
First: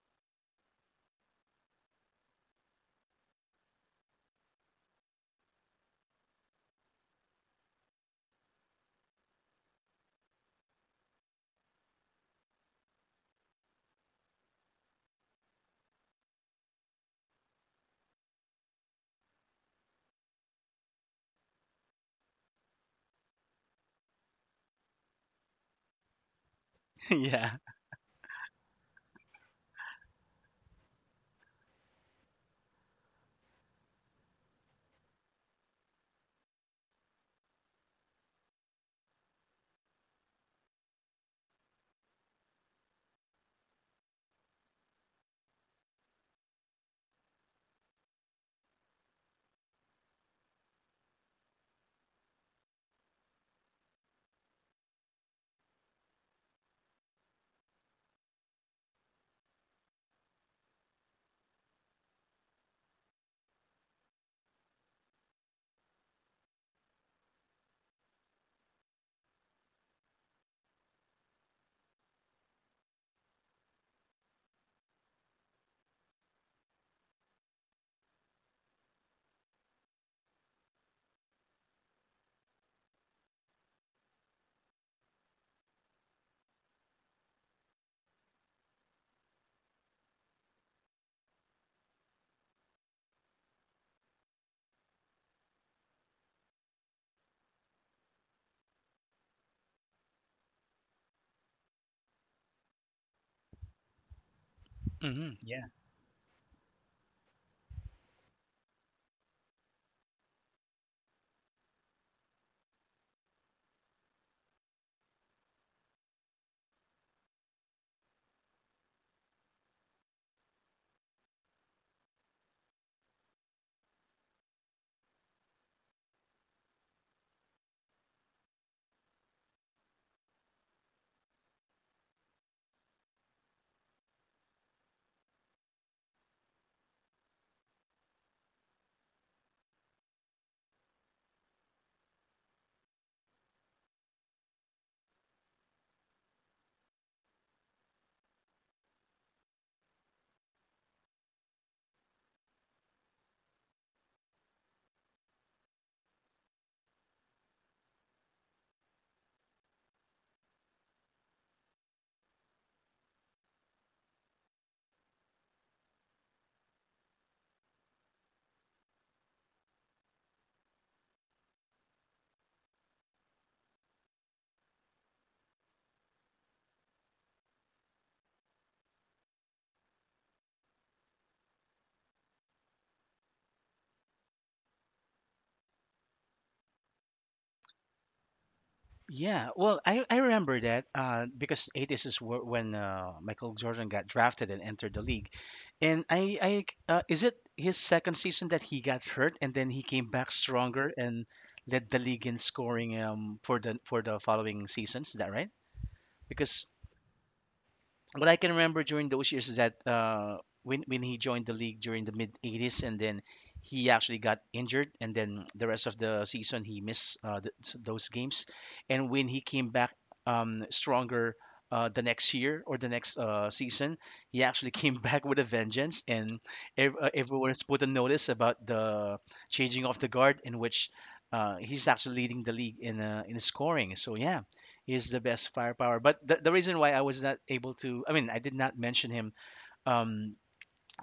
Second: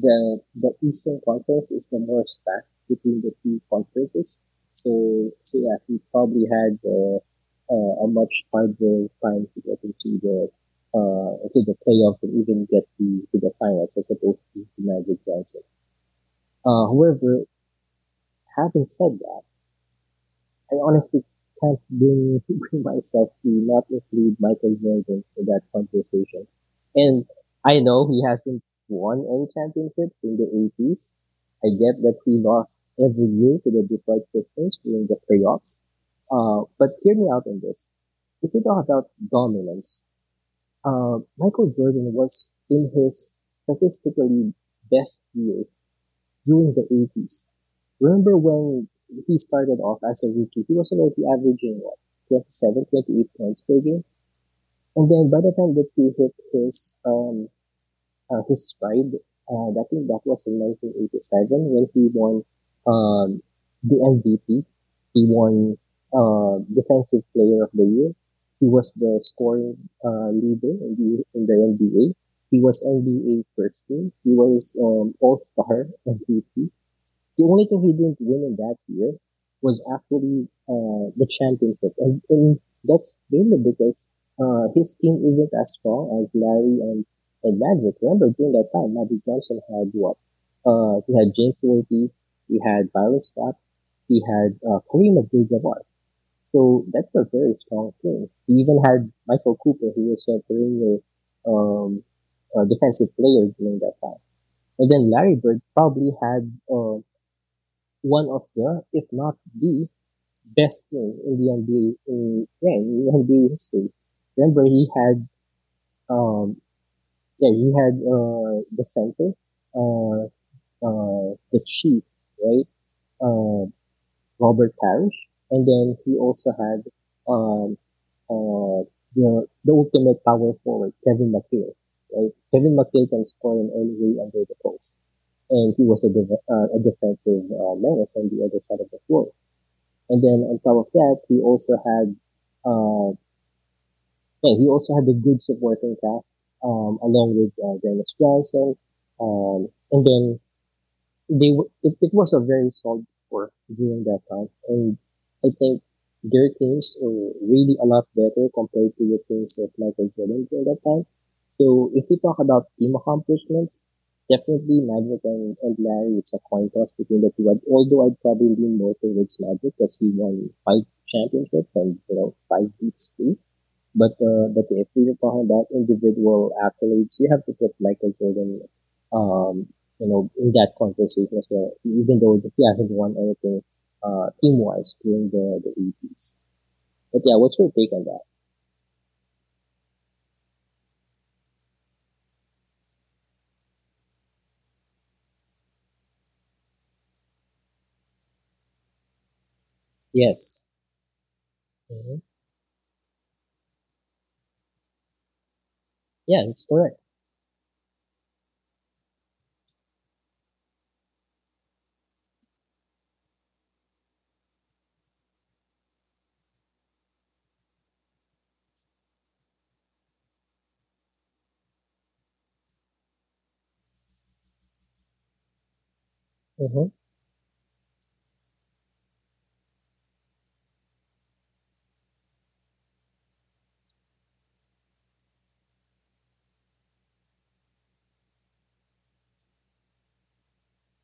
A: the Eastern Conference is the more stacked between the two conferences. So, yeah, he probably had a much harder time to get into the to the playoffs and even get to the finals as opposed to Magic Johnson. However, having said that, I honestly can't bring myself to not include Michael Jordan in that conversation. And
B: yeah.
A: I know he hasn't won any championships in the 80s. I get that he lost every year to the Detroit Pistons during the playoffs. But hear me out on this. If you talk about dominance, Michael Jordan was in his statistically best year during the 80s. Remember, when he started off as a rookie, he was already averaging, what, 27, 28 points per game? And then by the time that he hit his stride, I think that was in 1987 when he won um the MVP. He won Defensive Player of the Year. He was the scoring leader in the NBA. He was NBA First Team. He was All Star MVP. The only thing he didn't win in that year was actually the championship, and that's mainly because his team isn't as strong as Larry and Magic. Remember, during that time, Magic Johnson had what? He had James Worthy, he had Byron Scott, he had Kareem Abdul-Jabbar. So that's a very strong team. He even had Michael Cooper, who was a perennial um, defensive player during that time. And then
B: hmm
A: Larry Bird
B: Yeah.
A: probably had one of the, if not the best thing in the NBA in the NBA history. Remember, um, yeah, he had the center, uh, the chief, right, uh, Robert Parrish, and then he also had um, uh, the ultimate power forward, Kevin McHale. Right? Kevin McHale can score in any way under the post, and he was a defensive menace on the other side of the floor. And then on top of that, uh, yeah, he also had the good supporting cast, along with Dennis Johnson, and then it was a very solid four during that time, and I think their teams were really a lot better compared to the teams of Michael Jordan during that time. So if we talk about team accomplishments, definitely Magic and Larry, it's a coin toss between the two. Although I'd probably lean more towards Magic because he won five championships and five beats too. But if we are talking about individual athletes, you have to put Michael Jordan, um, in that conversation as well. Even though he hasn't won anything team wise during the eighties. But yeah, what's your take on that?
B: Yeah, well, I remember that because 80s is when Michael Jordan got drafted and entered the league. And I Is it his second season that he got hurt and then he came back
A: Yes.
B: stronger and led the
A: Hmm.
B: league in scoring for the following seasons? Is that right?
A: Yeah, it's
B: Because
A: correct.
B: what I can remember during those years is that when he joined the league during the mid '80s, and then he actually got injured, and then the rest of the season he missed those games, and when he came back stronger. The next year or the next season, he actually came back with a vengeance, and
A: Hmm.
B: everyone has put a notice about the changing of the guard, in which he's actually leading the league in in scoring. So yeah, is the best firepower. But the reason why I was not able to, I mean, I did not mention him um,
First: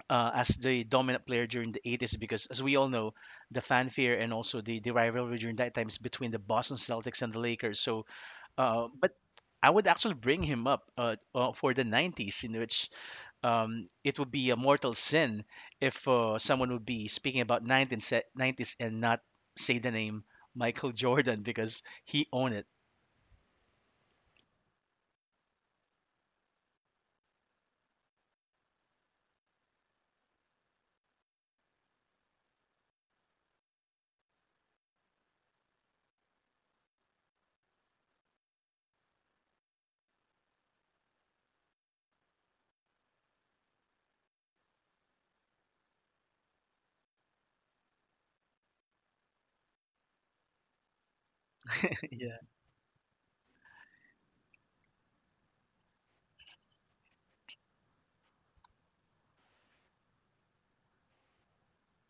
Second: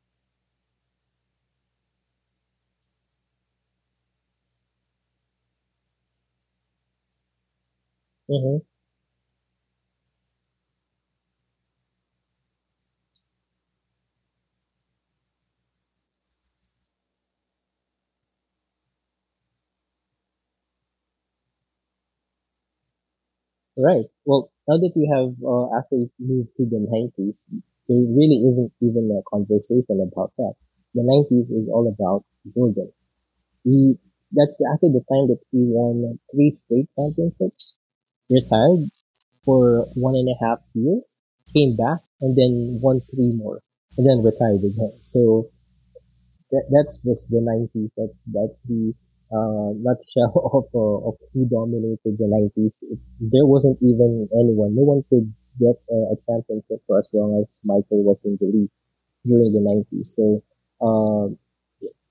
B: as the dominant player during the 80s because, as we all know, the fanfare and also the rivalry during that time is between the Boston Celtics and the Lakers. So,
A: Hmm.
B: but I would actually bring him up for the 90s, in which it would be a mortal sin if someone would be speaking about 19 90s and not say the name Michael Jordan because he owned it.
A: Right. Well, now that we have actually moved to the 90s, there really isn't even a conversation about that. The 90s is all about Jordan. He that's actually the time that he won three straight championships, retired for 1.5 year, came back, and then won three more, and then retired again. So that's just the 90s. That's the nutshell of who dominated the
B: Yeah.
A: 90s. There wasn't even anyone. No one could get a championship for as long as Michael was in the league during the 90s. So uh,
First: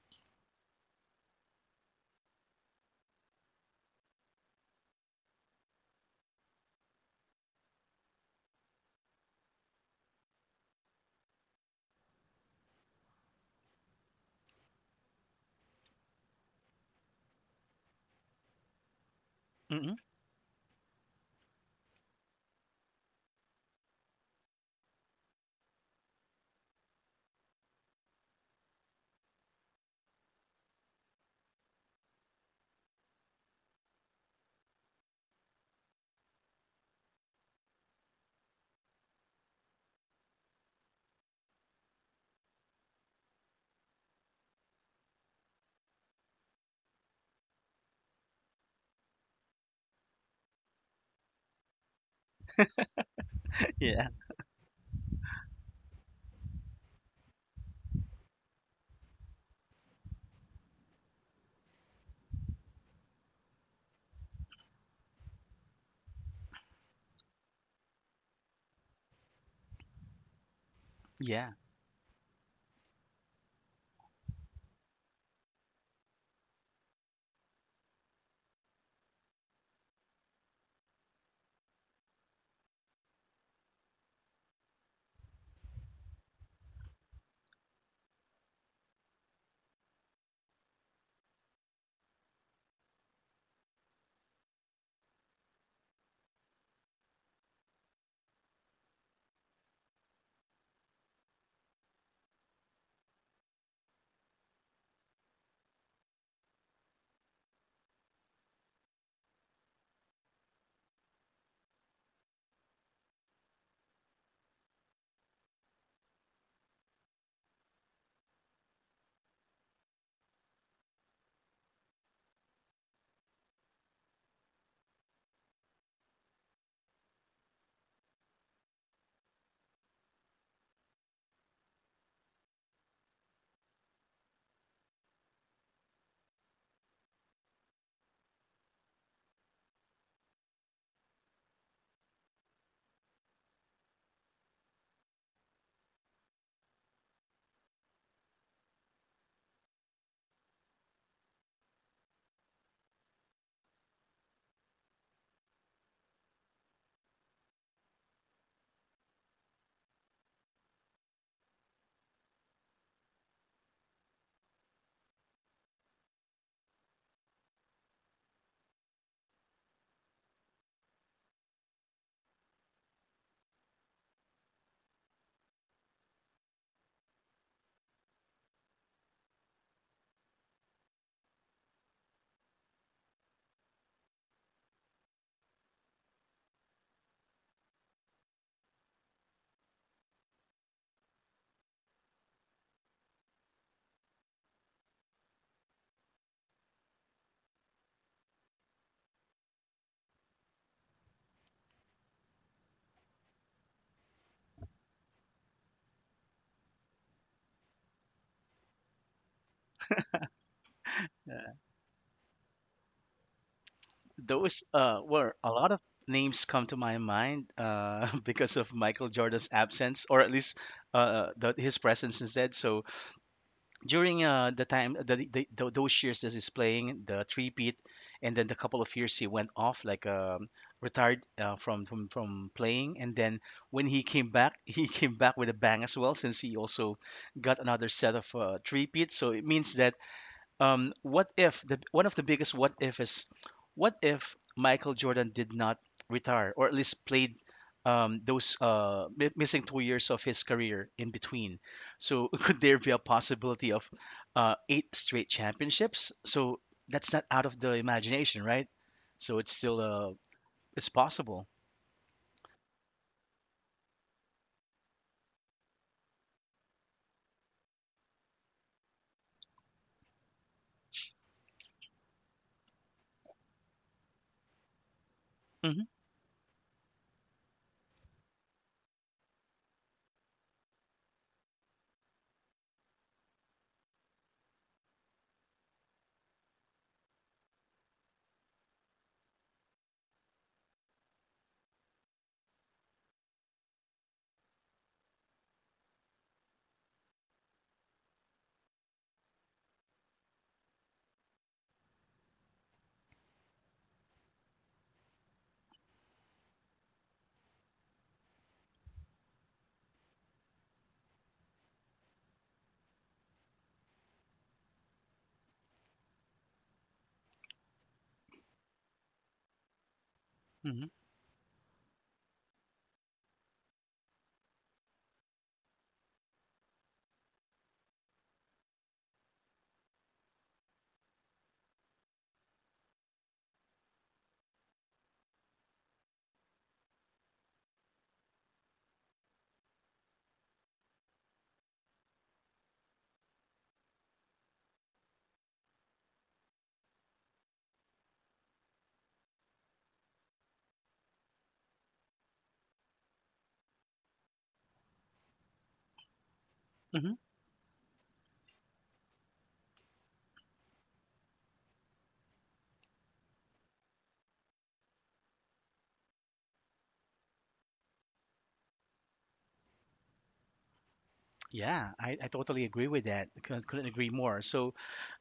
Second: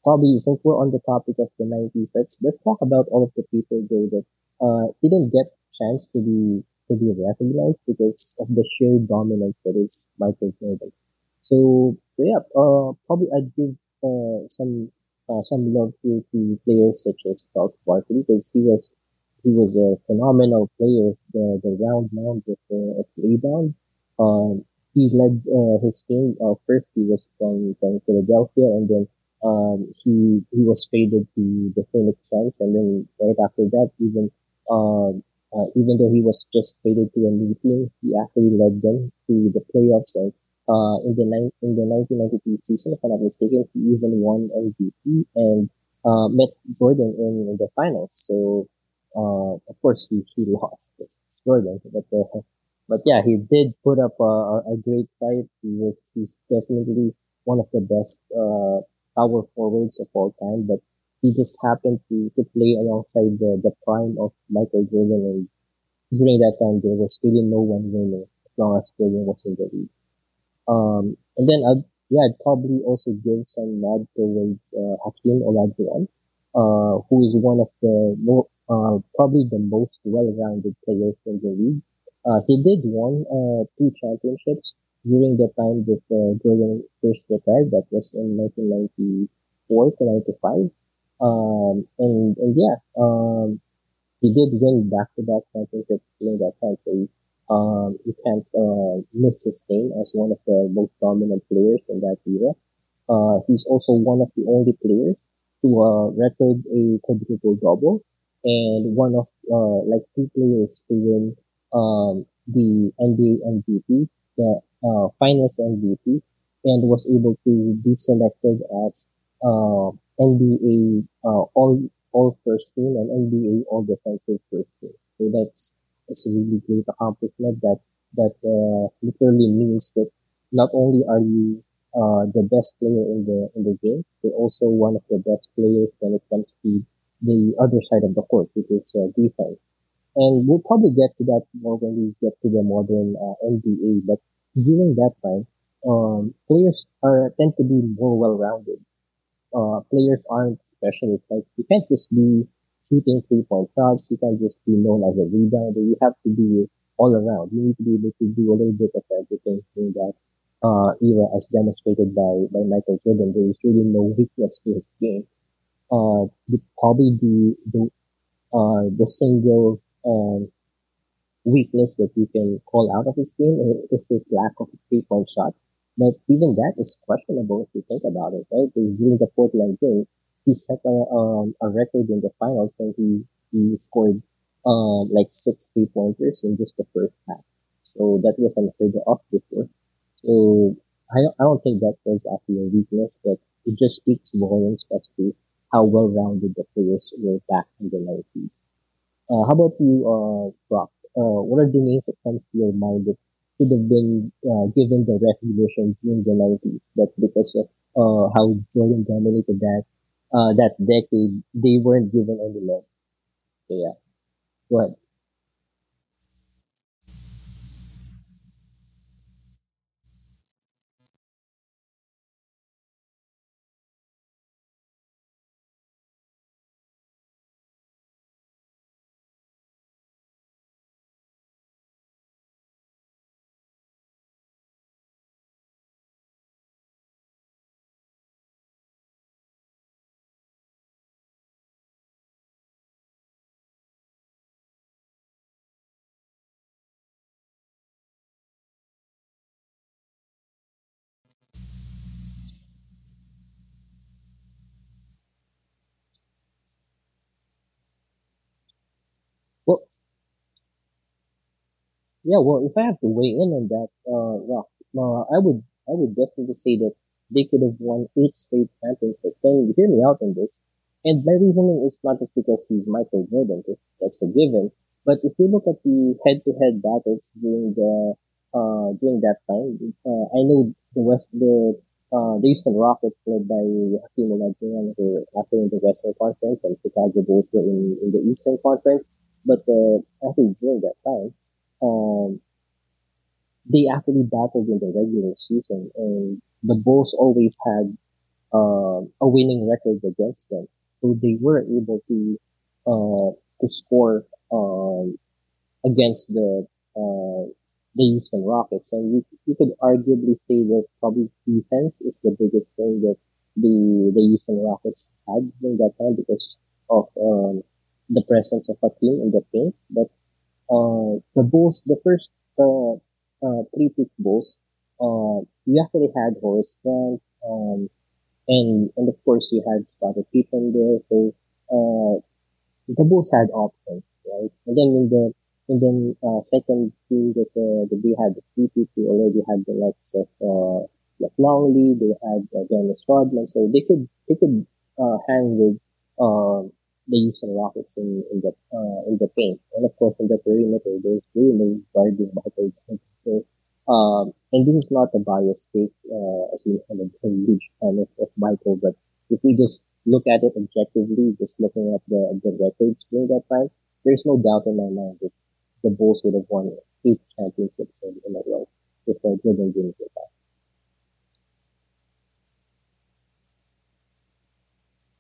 A: Bobby, since we're on the topic of the 90s, let's talk about all of the people though that didn't get chance to be recognized because of the sheer dominance that is Michael Jordan. So, yeah, probably I'd give some love here to players such as Charles Barkley because he was a
B: Hmm.
A: phenomenal player. The round mound of the rebound. Um, he led his team. First, he was from Philadelphia, and then he was traded to the Phoenix Suns, and then right after that, um, even though he was just traded to a new team, he actually led them to the playoffs. And in the nine in the 1992 season, if I'm not mistaken, he even won MVP and met Jordan in the finals. So, of course he lost. It's Jordan, but yeah, he did put
B: Yeah.
A: up a great fight. He's definitely one of the best power forwards of all time, but he just happened to play alongside the prime of Michael Jordan. And during that time, there was really no one winner as long as Jordan was in the league. And
B: Yeah.
A: then I'd probably also give some nod towards Hakeem Olajuwon, who is one of the more, probably the most well-rounded players in the league. He did won two championships during the time that Jordan first retired. That was in 1994 to 95. And yeah, he did win back-to-back championships during that time, so you can't miss his name as one of the most dominant players in that era. He's also one of the only players to record a quadruple double and one of two players to win the NBA MVP, the Finals MVP, and was able to be selected as uh, NBA All First Team and NBA All Defensive First Team. So that's it's a really great accomplishment that that literally means that not only are you the best player in the game. They're also one of the best players when it comes to the other side of the court, which is defense. And we'll probably get to that more when we get to the modern NBA. But during that time, players are tend to be more well-rounded. Players aren't specialists. Like you can't just be shooting 3-point shots. You can't just be known as a rebounder. You have to be all around. You need to be able to do a little bit of everything in that era, as demonstrated by Michael Jordan. There is really no weakness to his game. Uh, Probably the single um, weakness that you can call out of his game is his lack of 3-point shot. But even that is questionable if you think about it, right? During the Portland game, he set a record in the finals when he scored six 3-pointers in just the first half. So that was unheard of before. So I don't think that was actually a weakness, but it just speaks volumes as to how well rounded the players were back in the 90s. How about you, Brock? What are the names that comes to your mind that should have been given the recognition during the 90s, but because of how Jordan dominated that decade, they weren't given any love. So yeah,
B: Those
A: go ahead.
B: were a lot of names come to my mind because of Michael Jordan's absence, or at least the, his presence instead. So during the time the those years that he's playing the three-peat and then the couple of years he went off, like retired from from playing, and then when he came back he came back with a bang as well, since he also got another set of three-peat. So it means that what if, the one of the biggest what if is, what if Michael Jordan did not retire or at least played missing two years of his career in between? So could there be a possibility of eight straight championships? So that's not out of the imagination, right? So it's still
A: What
B: it's possible.
A: Yeah, well, if I have to weigh in on that, I would definitely say that they could have won eight straight championships. Can you hear me out on this? And my reasoning is not just because he's Michael Jordan, if that's a given, but if you look
B: Hmm.
A: at the head-to-head battles during that time, I know the Houston Rockets led by Hakeem Olajuwon were actually in the Western Conference and Chicago Bulls were in the Eastern Conference, but, actually during that time, um, they actually battled in the regular season, and the Bulls always had a winning record against them, so they were able uh, to score um, against uh, the Houston Rockets, and you could arguably say that probably defense is the biggest thing that the Houston Rockets had during that time because of the presence of a team in the paint, but
B: Hmm.
A: the bulls, the first uh, three peak bulls, you actually had Horace Grant, um, and of course you had Scottie Pippen there. So uh, the both had options, right? And then in the second team that the B had the PP, they already had the likes of Longley, they had Dennis Rodman, so they could hang with uh, the Houston Rockets in the in the paint, and of course in the perimeter there's really no guarding Michael Jordan. So and this is not a biased take, as you kind of
B: Hmm.
A: a huge fan of Michael, but if we just look at it objectively, just looking at the records during that time, there's no doubt in my mind that the Bulls would have won eight championships in a row if Jordan didn't get that.
B: Yeah, I totally agree with that. I couldn't agree more. So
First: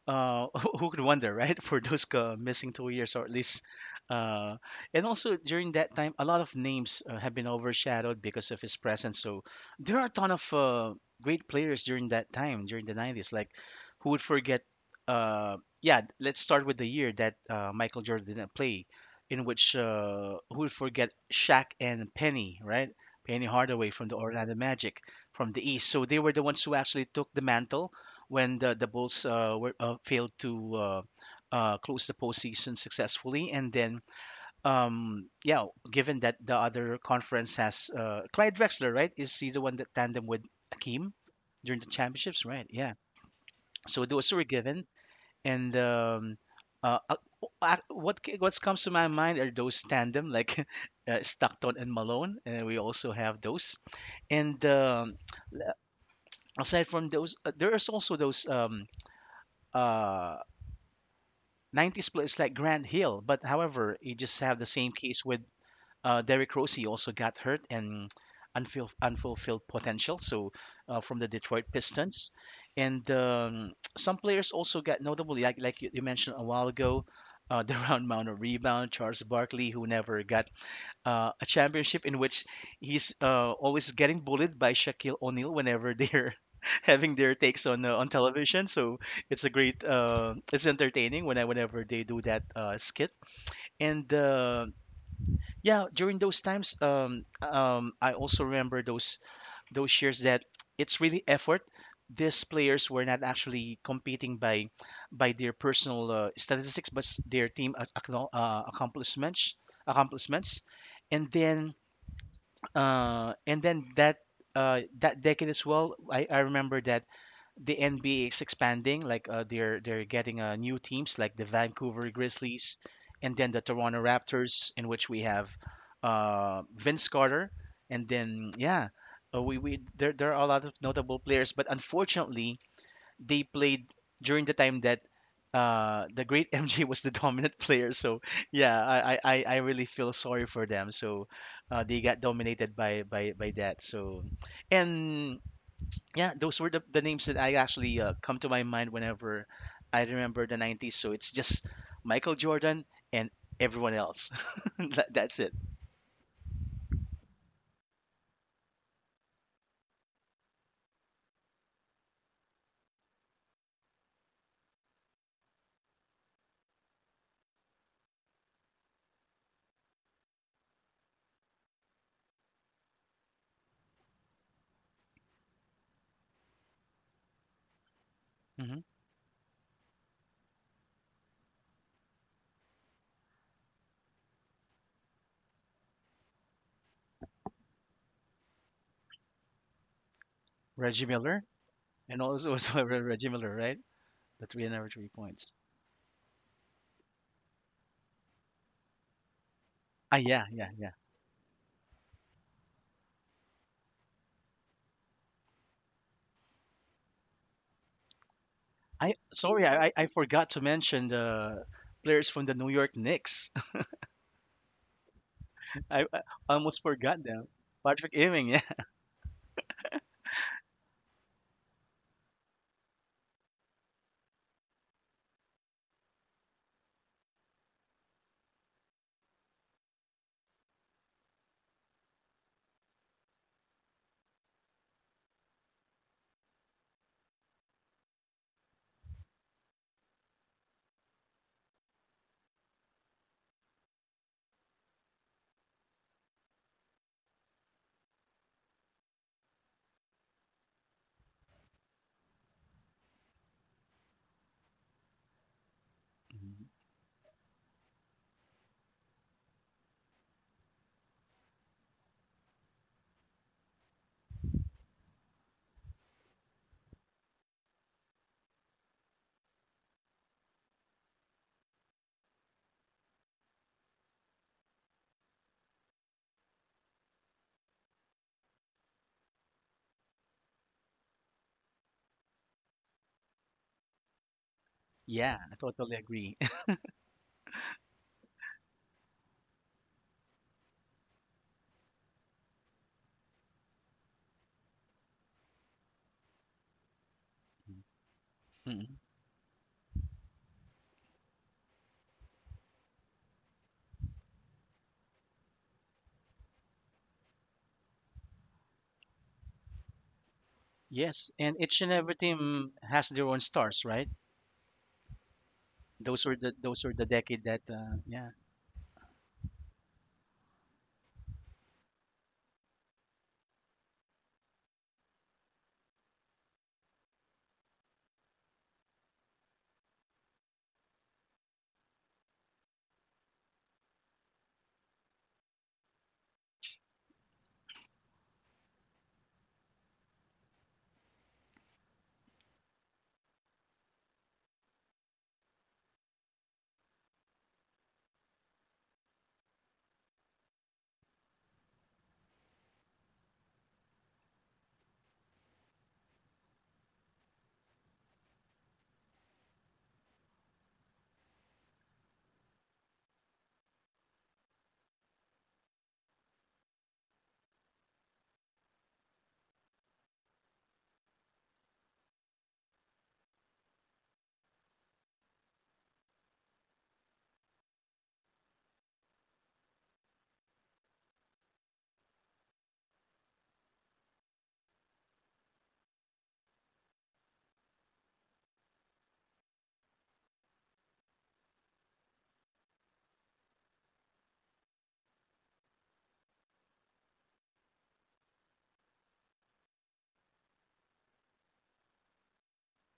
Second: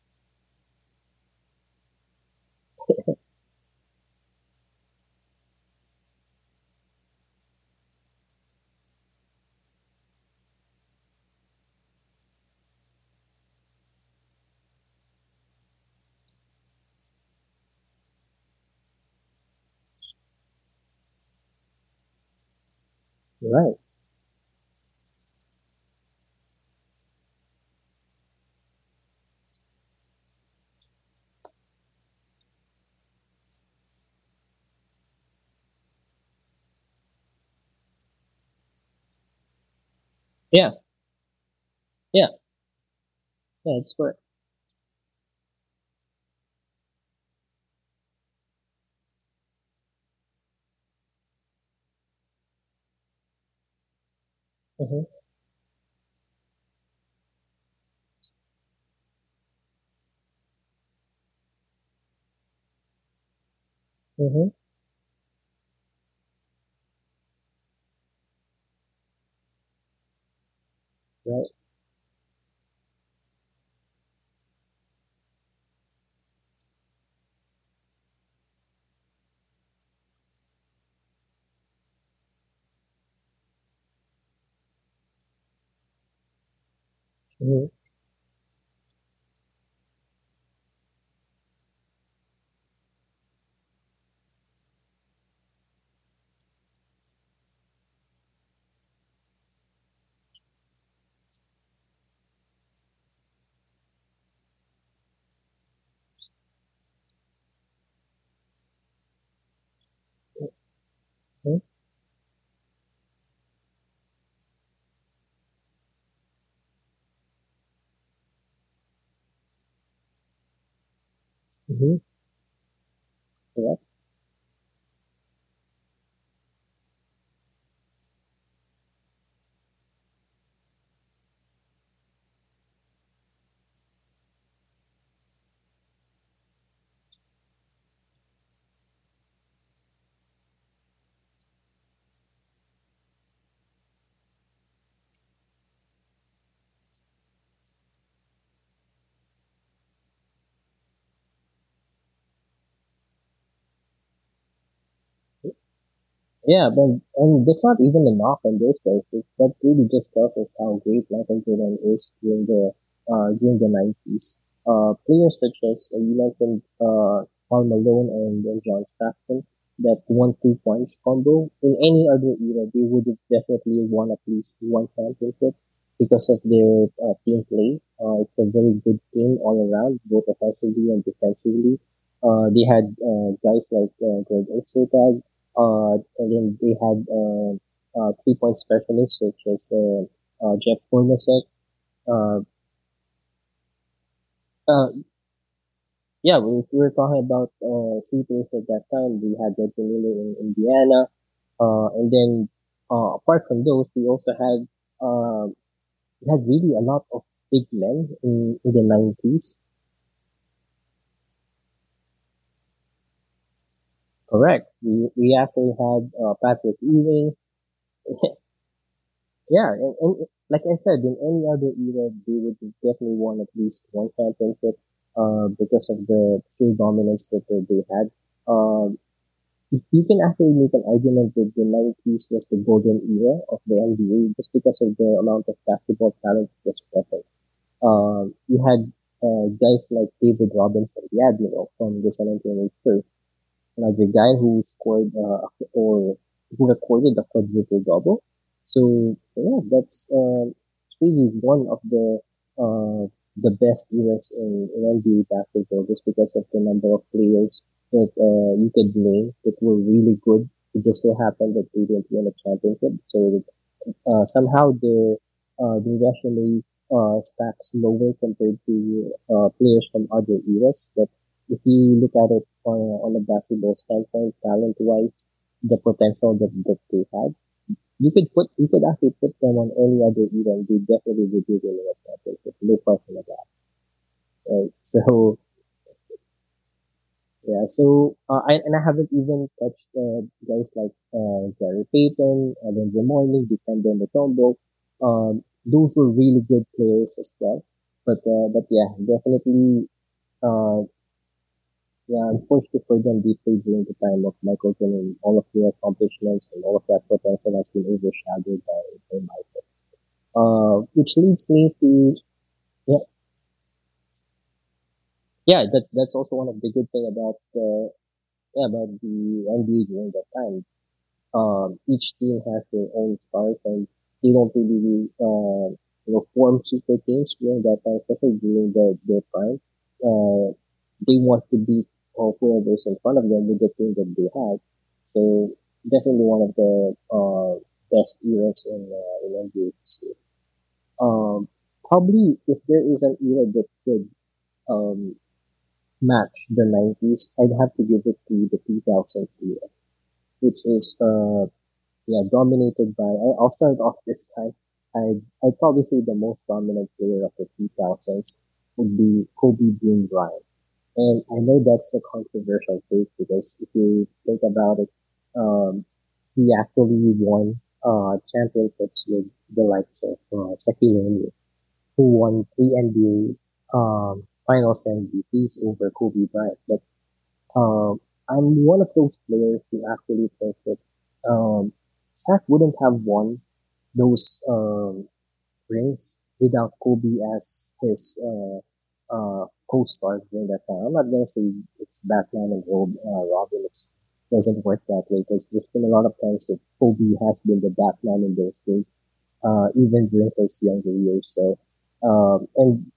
B: uh, who could wonder, right? For those missing two years, or at least, uh, and also during that time, a lot of names have been overshadowed because of his presence. So there are a ton of great players during that time, during the '90s. Like, who would forget? Yeah, let's start with the year that Michael Jordan didn't play, in which who would forget Shaq and Penny, right? Penny
A: Right.
B: Hardaway from the Orlando Magic from the East. So they were the ones who actually took the mantle when the Bulls were failed to close the postseason successfully, and then yeah, given that the other conference has Clyde Drexler, right? Is he the one that tandem with
A: Yeah,
B: Akeem during the
A: yeah,
B: championships, right? Yeah.
A: yeah. It's
B: So
A: correct.
B: those were given, and uh, uh, what what comes to my mind are those tandem like Stockton and Malone, and we also have those. And
A: Mm-hmm.
B: aside from those, there is also those uh, 90 split is like Grant Hill, but however, you just
A: Mm-hmm.
B: have the same case with Derrick Rose. He also got hurt and unfulfilled potential. So from the
A: Right.
B: Detroit Pistons, and some players also got notably, like you mentioned a while ago, the round mound rebound Charles Barkley who never got a championship, in which he's always getting bullied by Shaquille O'Neal whenever they're having their
A: Mm-hmm.
B: takes on television. So it's a great, it's entertaining when I, whenever they do that skit. And yeah, during those times, I also remember those years that it's really effort. These players were not actually competing by their personal statistics, but their team accomplishments. And then that that decade as well, I remember that the NBA is expanding. Like they're getting new teams, like the
A: Mm-hmm.
B: Vancouver Grizzlies, and then the
A: Right.
B: Toronto Raptors, in which we have Vince Carter. And then yeah, we there there are a lot of notable players, but unfortunately, they played during the time that the great MJ was the dominant player. So yeah, I I really feel sorry for them. So they got dominated by that. So and yeah, those were the names that I actually come to my mind whenever I remember the 90s. So it's just Michael Jordan and everyone else. That's it.
A: Yeah, but and that's not even a knock on those guys. That really just tells us how great Michael Jordan is during the 90s. Players such as you mentioned Karl Malone and John Stockton, that one-two punch combo. In any other era, they would have definitely won at least one championship because of their team play. It's a very
B: Hmm.
A: good team all around, both offensively and defensively. They had guys like Greg Ostertag, uh, and then we had three point specialists such as Jeff
B: Reggie Miller
A: Hornacek.
B: and
A: Uh,
B: also, also Reggie Miller, right? The three and
A: uh,
B: average three points.
A: yeah, we were talking about CPAs at that time. We had Reggie
B: Ah,
A: Miller in
B: yeah, yeah, yeah.
A: Indiana. And then apart from those, we also had uh, we had really a lot of big men in the
B: I
A: 90s.
B: sorry, I forgot to mention the players from the New York Knicks.
A: Correct. We actually
B: I,
A: had
B: I
A: Patrick
B: almost forgot
A: Ewing.
B: them. Patrick Ewing, yeah.
A: Yeah, and like I said, in any other era, they would definitely won at least one championship because of the sheer dominance that they had. Um, if you can actually make an argument that the 90s was the golden era of the NBA just because of the amount of basketball talent that was present. You had guys like David Robinson, yeah, you know, from the San Antonio Spurs, like the guy who scored or who recorded the quadruple double. So yeah, that's it's really one of uh, the best eras in NBA basketball just because of
B: Mhm.
A: the number of players that you could name that were really good. It just so happened that they didn't win a championship, so somehow their resume stacks lower compared to players from other eras. But if you look at it on a basketball standpoint, talent wise, the potential that, that they had, you could actually put them on any other era and they definitely would be winning a championship. No question about that. Right?
B: Yeah,
A: So
B: I totally agree.
A: yeah, so I and I haven't even touched guys like Gary Payton, Alonzo Mourning, Dikembe Mutombo. Those were really good players as well. But yeah,
B: Mhm.
A: definitely. Uh, yeah, unfortunately for them, deeply during the time of Michael Jordan. All of their accomplishments and all of that potential has been overshadowed by Michael. Which
B: Yes,
A: leads
B: and
A: me
B: each and every
A: to
B: team
A: yeah,
B: has their own stars, right?
A: yeah. That that's also one of the
B: Those
A: good
B: were the
A: thing about
B: decade that yeah,
A: yeah about the NBA during that time. Um, each team has their own stars, and they don't really, you know, form super teams during that time, especially during the, their prime. Uh, they want to beat or whoever's in front of them with the team that they had. So definitely one of the best eras in NBA history. Um, probably if there is an era that could um, match the 90s, I'd have to give it to the 2000s era, which is yeah, dominated by. I- I'll start off this time. I'd probably say the most dominant player of the 2000s would be Kobe Bean Bryant. And I know that's a controversial take because if you think about it, um, he actually won championships with the likes of Shaquille O'Neal, who won three NBA Finals MVPs over Kobe Bryant. But um, I'm one of those players who actually think that um, Shaq wouldn't have won those rings without Kobe as his co-star during that time. I'm not gonna say it's Batman and Robin. It doesn't work that way because there's been a lot of times that Kobe has been the Batman in those days, even during his younger years. So, and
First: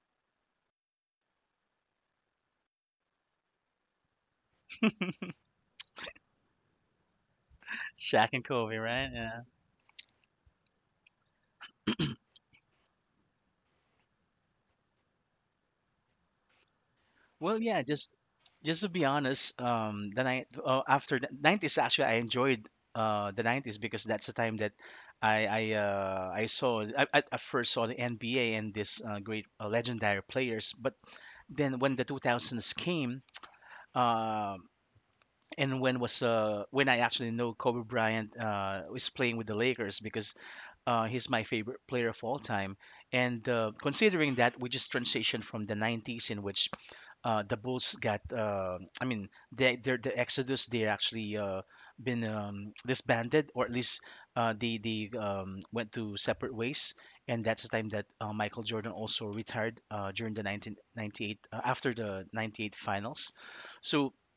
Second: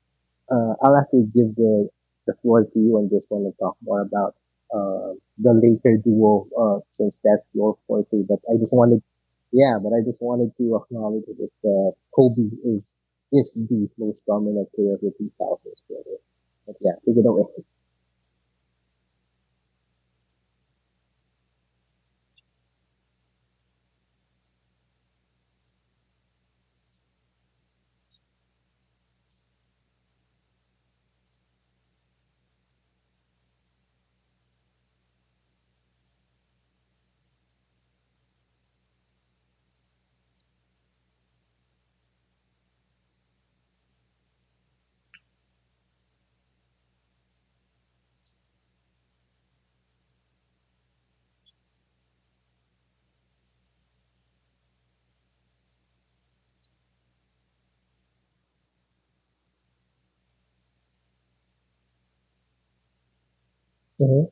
A: I'll actually give the floor to you on this one and talk more about the later duo since that's your forte.
B: Shaq
A: But
B: and
A: I just
B: Kobe,
A: wanted,
B: right? Yeah.
A: yeah, but I just wanted to acknowledge that Kobe is the most dominant player of the 2000s. Really. But yeah, take it away.
B: Well, yeah, just to be honest, the night after the 90s, actually, I enjoyed the 90s, because that's the time that I first saw the NBA and this great legendary players. But then when the two thousands came, uh, and when was when I actually know Kobe Bryant was playing with the Lakers, because he's my favorite player of all time. And considering that we just transitioned from the 90s, in which the Bulls got. I mean, they they're the Exodus. They're actually been disbanded, or at least they went to separate ways. And that's the time that Michael Jordan also retired during the 1998, after the 98 finals. So
A: Mm-hmm.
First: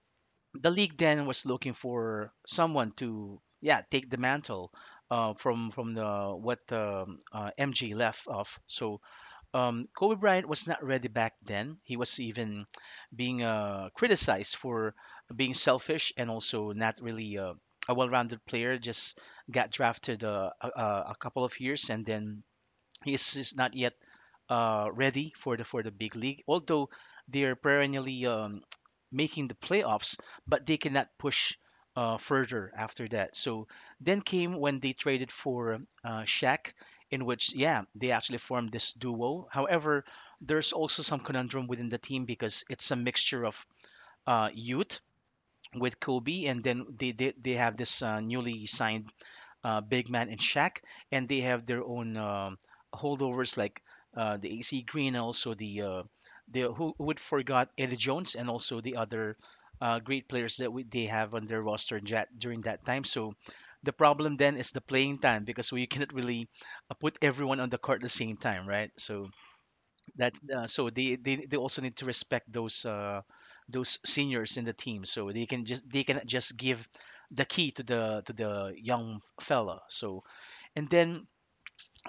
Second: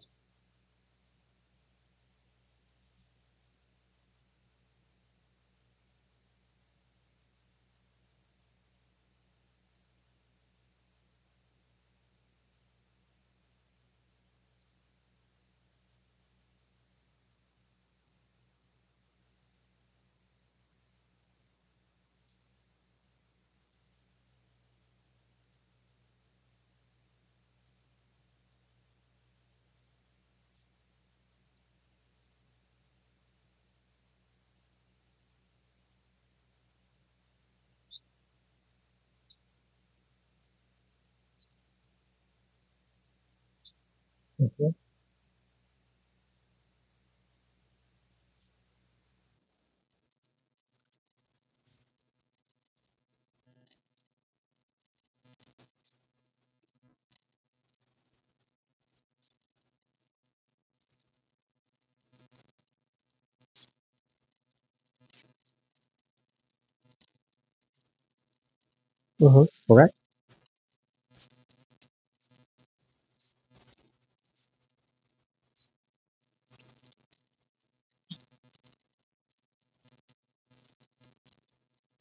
B: the league then was looking for someone to, yeah, take the mantle from the what MJ left off. So Kobe Bryant was not ready back then. He was even being criticized for being selfish and also not really a well-rounded player. Just got drafted a couple of years, and then he's not yet ready for the big league. Although they're perennially making the playoffs, but they cannot push further after that. So then came when they traded for Shaq, in which yeah they actually formed this duo. However, there's also some conundrum within the team, because it's a mixture of
A: Mm-hmm.
B: youth with Kobe, and then they have this newly signed Big Man and Shaq, and they have their own holdovers like the AC Green, and also the who would forgot Eddie Jones, and also the other great players that they have on their roster in during that time. So the problem then is the playing time, because we cannot really put everyone on the court at the same time, right? So
A: Mm-hmm. Correct.
B: that so they also need to respect those seniors in the team. So they can just, they cannot just give the key to the young fella. So and then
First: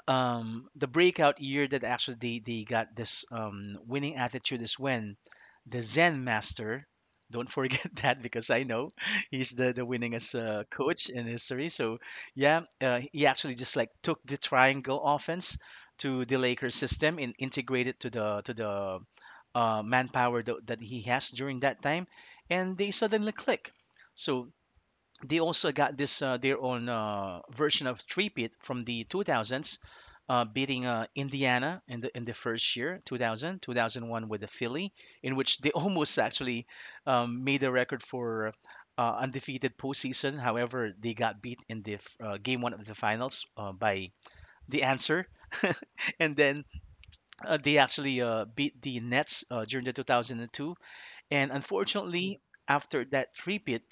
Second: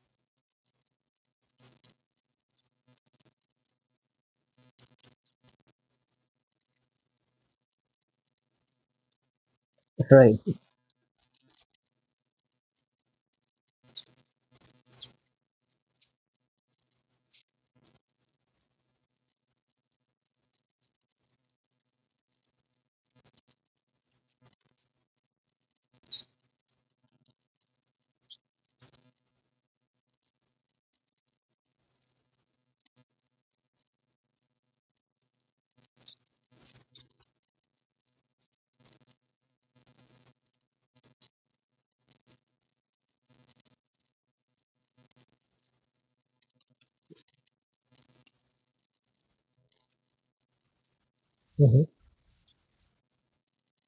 B: the breakout year that actually they got this winning attitude is when the Zen master, don't forget that, because I know he's the winningest
A: Right.
B: coach in history, so yeah he actually just like took the triangle offense to the Lakers system, and integrated to the manpower that he has during that time, and they suddenly click. So they also got this their own version of Threepit from the 2000s, beating Indiana in the first year, 2000, 2001 with the Philly, in which they almost actually made a record for undefeated postseason. However, they got beat in the game one of the finals by the answer, and then they actually beat the Nets during the 2002. And
A: Mm-hmm.
B: unfortunately, after that Threepit,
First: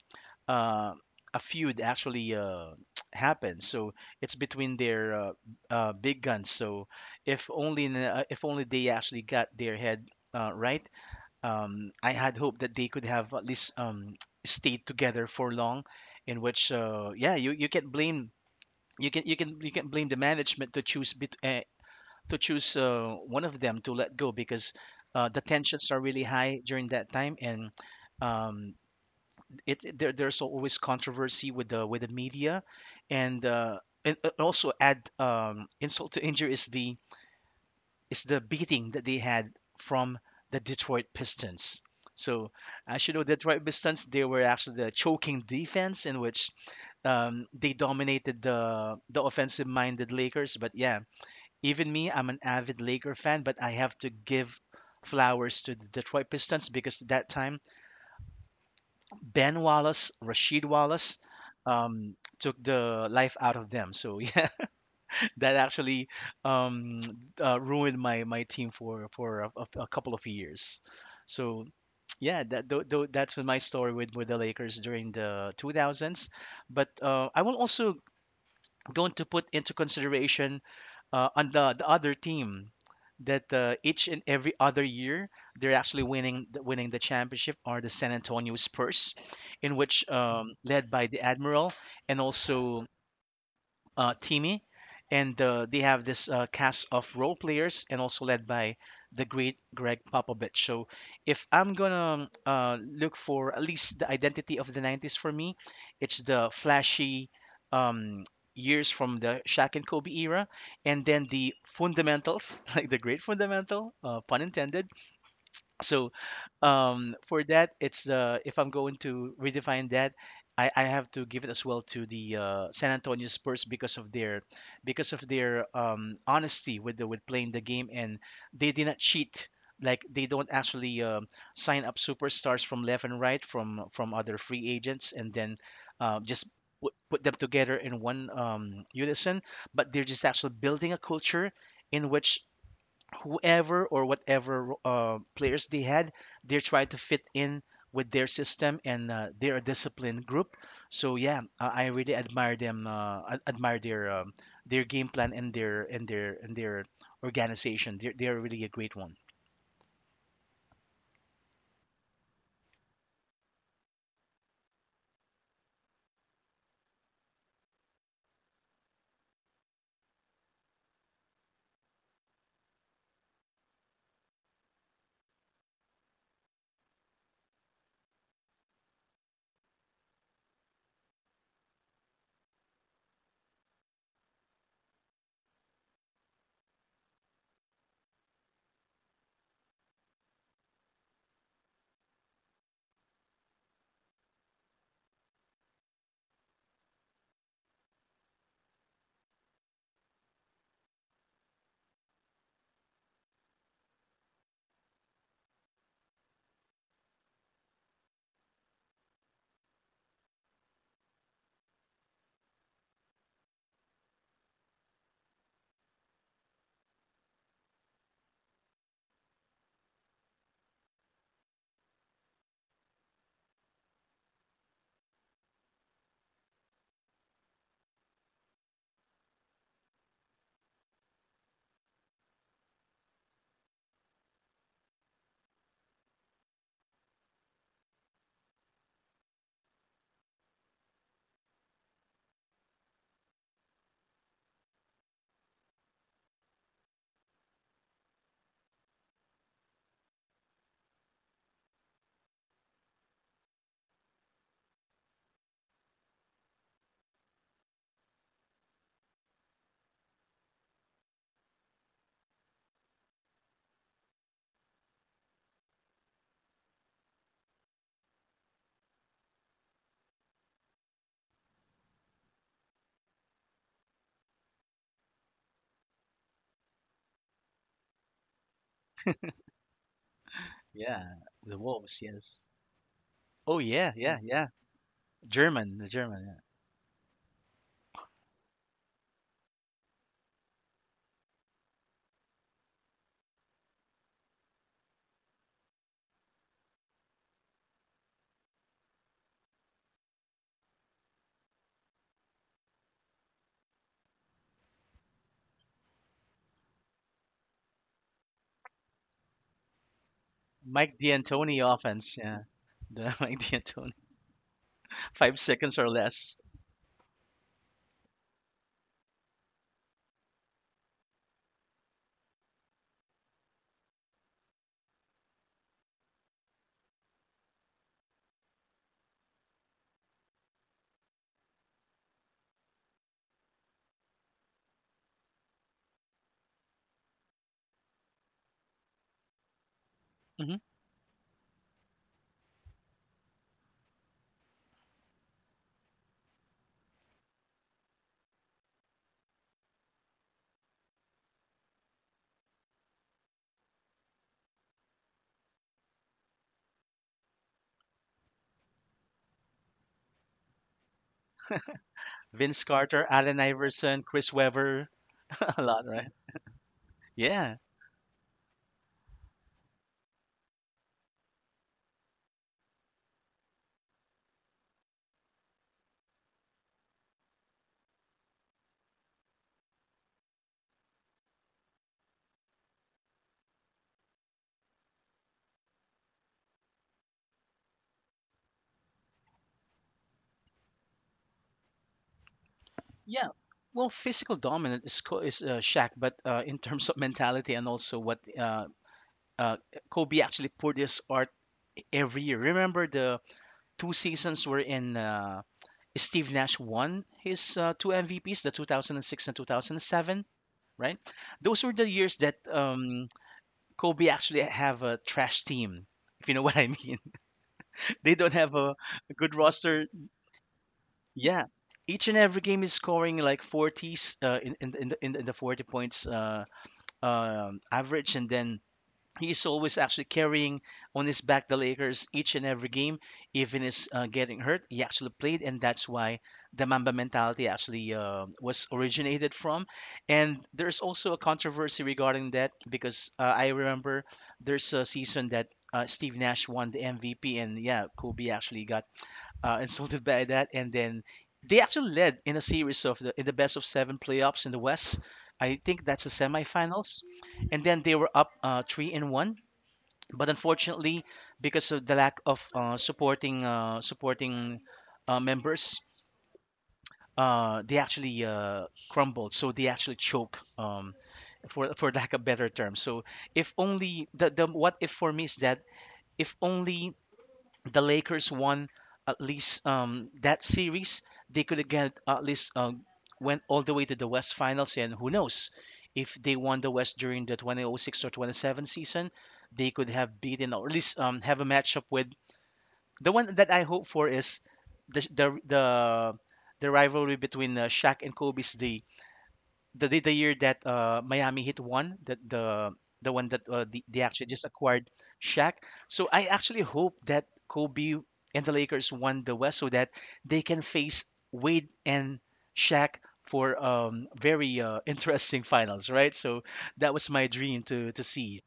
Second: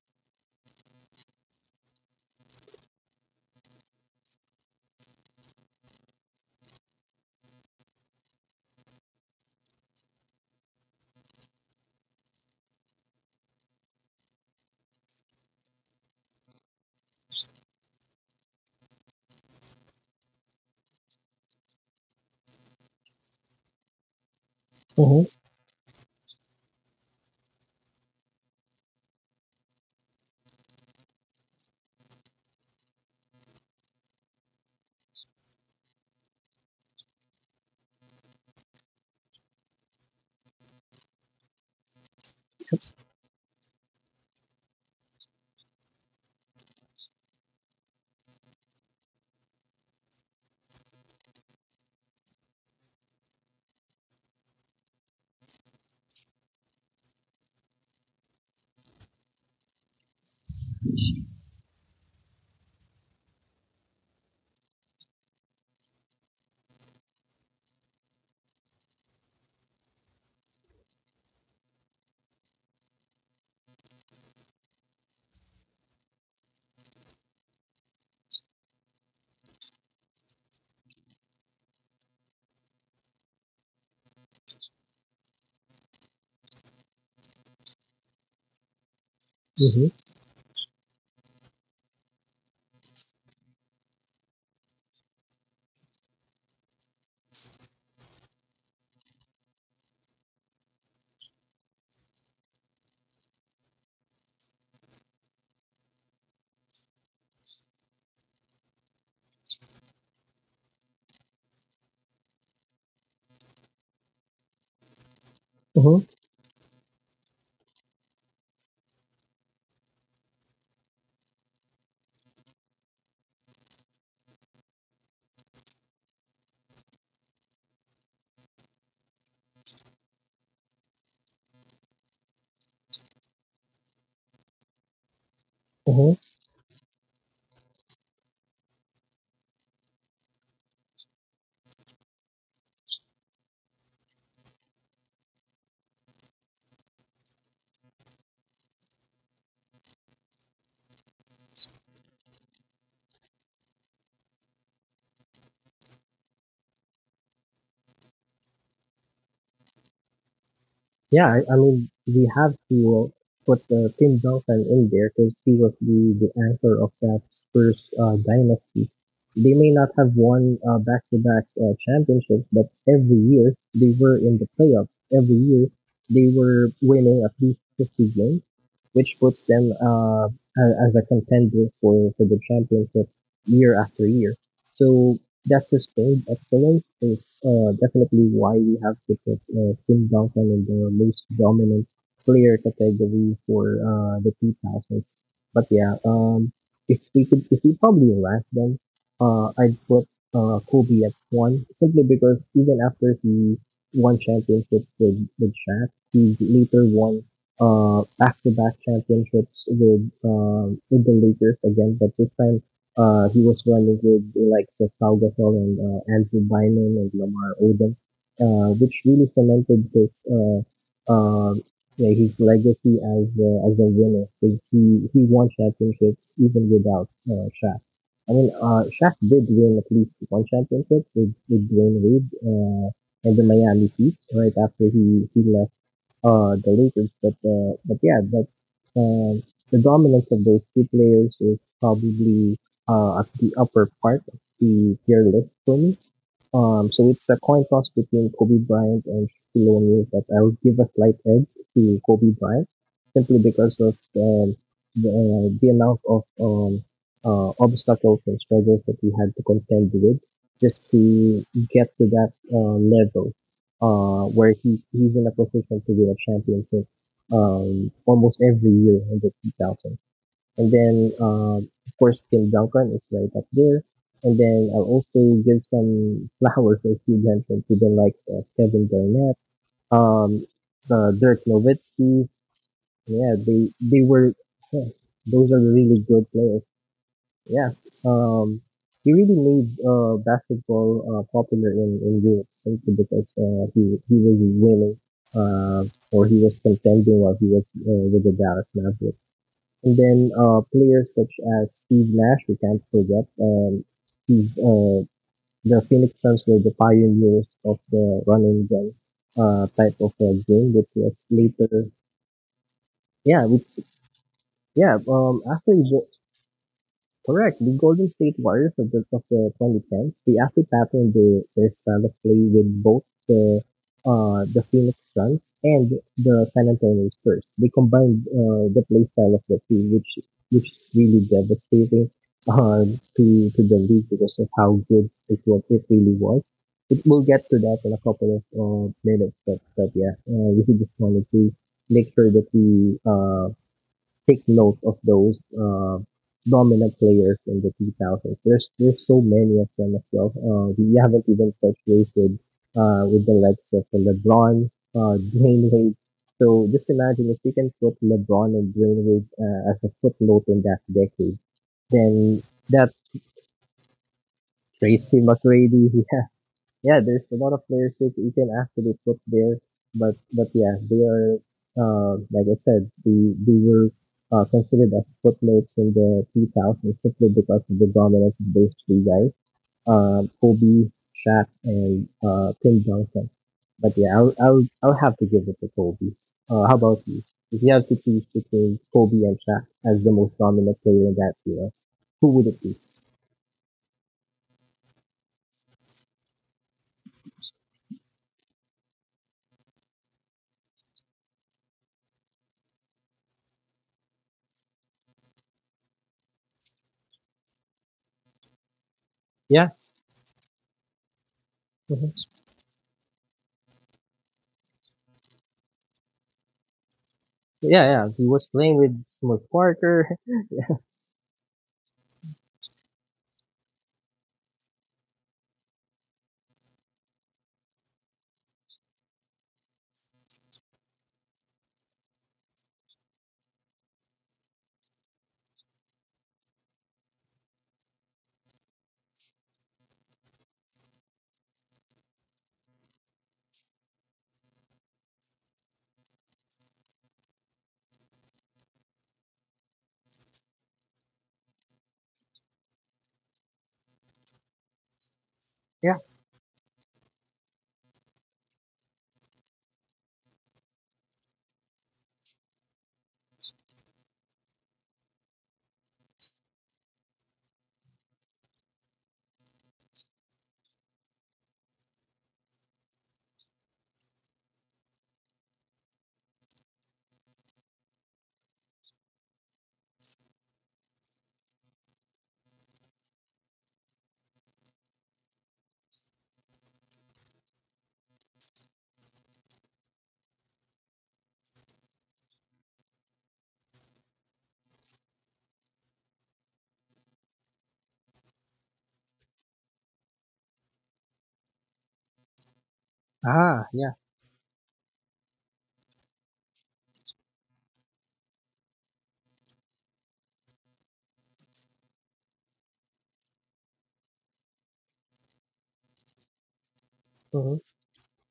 B: uh, a feud actually happened. So it's between their big guns. So if only they actually got their head right, I had hoped that they could have at least stayed together for long. In which, yeah, you can blame you can blame the management to choose to choose one of them to let go because
A: Mm-hmm.
B: the tensions are really high during that time. And um, it there, there's always controversy with the media and uh and also add insult to injury is the beating that they had from the Detroit Pistons. So
A: Yes.
B: as you know, the Detroit Pistons, they were actually the choking defense, in which they dominated the offensive minded Lakers. But yeah, even me, I'm an avid Laker fan, but I have to give flowers to the Detroit Pistons because at that time Ben Wallace, Rashid Wallace took the life out of them. So yeah, that actually um, ruined my team for a couple of years. So yeah, that that's been my story with the Lakers during the 2000s. But I will also going to put into consideration on the other team that each and every other year they're actually winning winning the championship are the San Antonio Spurs, in
A: Mm-hmm.
B: which led by the Admiral, and also Timmy, and they have this cast of role players, and also led by the great Greg Popovich. So if I'm gonna look for at least the identity of the 90s for me, it's the flashy um, years from the Shaq and Kobe era, and then the fundamentals, like the great fundamental, pun intended.
A: Mm-hmm.
B: So
A: Mm-hmm.
B: for that, it's the if I'm going to redefine that, I have to give it as well to the San Antonio Spurs because of their honesty with with playing the game, and they did not cheat. Like they don't actually sign up superstars from left and right from other free agents, and then just put them together in one unison. But they're just actually building a culture in which whoever or whatever players they had, they're trying to fit in with their system, and they're a disciplined group. So yeah, I really admire them, admire their game plan and their organization. They're really a great one.
A: Yeah, I mean, we have to put Tim Duncan in there because he was the anchor of that Spurs dynasty. They may not have won back-to-back championships, but every year they were in the playoffs. Every year they were winning at least 50 games, which puts them as a contender for the championship year after year. So Doctor Stone excellence is definitely why we have to put Tim Duncan in the most dominant player category for the 2000s. But yeah, if we could, if we probably rank them, I'd put Kobe at one simply because even after he won championships with Shaq, he later won back to back championships with the Lakers again, but this time he was running with the likes of Pau Gasol and Andrew Bynum and Lamar Odom, which really cemented his uh, yeah, his legacy as a winner. Like, he won championships even without Shaq. I mean, Shaq did win at least one championship with Dwayne Wade and the Miami Heat right after he left the Lakers. But yeah, but um the dominance of those two players is probably at the upper part of the tier list for me. So it's a coin toss between Kobe Bryant and Shaquille O'Neal, but I would give a slight edge to Kobe Bryant simply because of the amount of obstacles and struggles that he had to contend with just to get to that level where he, he's in a position to win a championship almost every year in the 2000s and then of course Kim Duncan is right up there. And then I'll also give some flowers or few mention to them like Kevin Garnett, um,
B: Yeah,
A: Dirk
B: the Wolves.
A: Nowitzki.
B: Yes.
A: Yeah,
B: Oh yeah, yeah,
A: they
B: yeah.
A: were yeah, those
B: German,
A: are
B: the
A: really
B: German. Yeah.
A: good players. Yeah, um, he really made basketball popular in Europe simply because he was winning uh, or he was contending while he was with the Dallas Mavericks. And then players such as Steve Nash, we can't forget. Steve, uh, the Phoenix Suns were the pioneers of the run and gun type of game,
B: Mike
A: which was
B: D'Antoni
A: later.
B: offense. Yeah, the Mike
A: Yeah, which,
B: D'Antoni.
A: yeah.
B: Five seconds or
A: Actually, the,
B: less.
A: Correct. The Golden State Warriors of the 2010s, they actually patterned the their style of play with both the Phoenix Suns and the San Antonio Spurs. They combined the play style of the two, which is really devastating uh, to to the league because of how good it was. It really was. It, we'll get to that in a couple of minutes, but yeah,
B: Hmm.
A: we just wanted to make sure that we take note of those dominant players in the 2000s. There's so many of them as well. We haven't even touched base with the likes of LeBron, Dwayne Wade. So just imagine if we can put LeBron and Dwayne Wade as a footnote in that decade, then
B: Vince
A: that
B: Carter, Allen Iverson, Chris Webber.
A: Tracy
B: A lot,
A: McGrady,
B: right?
A: yeah, yeah, there's a
B: Yeah,
A: lot of players you, you can actually put there, but yeah, they are like I said, they were considered as footnotes in the 2000s simply because of the dominance of those three guys, Kobe, Shaq, and Tim Duncan. But yeah, I'll have to give it to Kobe. How about you? If you have to choose between Kobe and Shaq as the most dominant player in that era, who would it be?
B: yeah. Well, physical dominant is Shaq, but in terms of mentality and also what uh, Kobe actually poured his art every year. Remember the two seasons were in Steve Nash won his two MVPs, the 2006 and
A: Yeah.
B: 2007, right? Those were the years
A: Mhm.
B: that Kobe actually have a trash team, if you know what I mean.
A: Yeah,
B: They
A: yeah.
B: don't
A: He
B: have
A: was
B: a
A: playing with
B: good
A: Smuts
B: roster.
A: Parker.
B: Yeah, each and every game is scoring like 40s in the 40 points average, and then he's always actually carrying on his back the Lakers each and every game. Even is getting hurt, he actually played, and that's why the Mamba mentality actually was originated from. And there's also a controversy regarding that because I remember there's a season that. Steve Nash won the MVP, and yeah, Kobe actually got insulted by that, and then they actually led in a series of the in the best of seven playoffs in the West. I think that's the semifinals, and then they were up three and one. But unfortunately, because of the lack of supporting members, they actually crumbled. So they actually choke. For lack of better term. So if only the what if for me is that if only the Lakers won at least that series, they could again at least went all the way to the West Finals. And who knows if they won the West during the 2006 or 27 season, they could have beaten or at least have a matchup with the one that I hope for is the the the, the rivalry between Shaq and Kobe's the year that Miami Heat won, that the one that
A: Ah,
B: they
A: yeah.
B: actually just acquired Shaq. So I actually hope that Kobe and the Lakers won the West so that they can face Wade and Shaq for very interesting finals, right? So that was my dream
A: Hmm.
B: to see,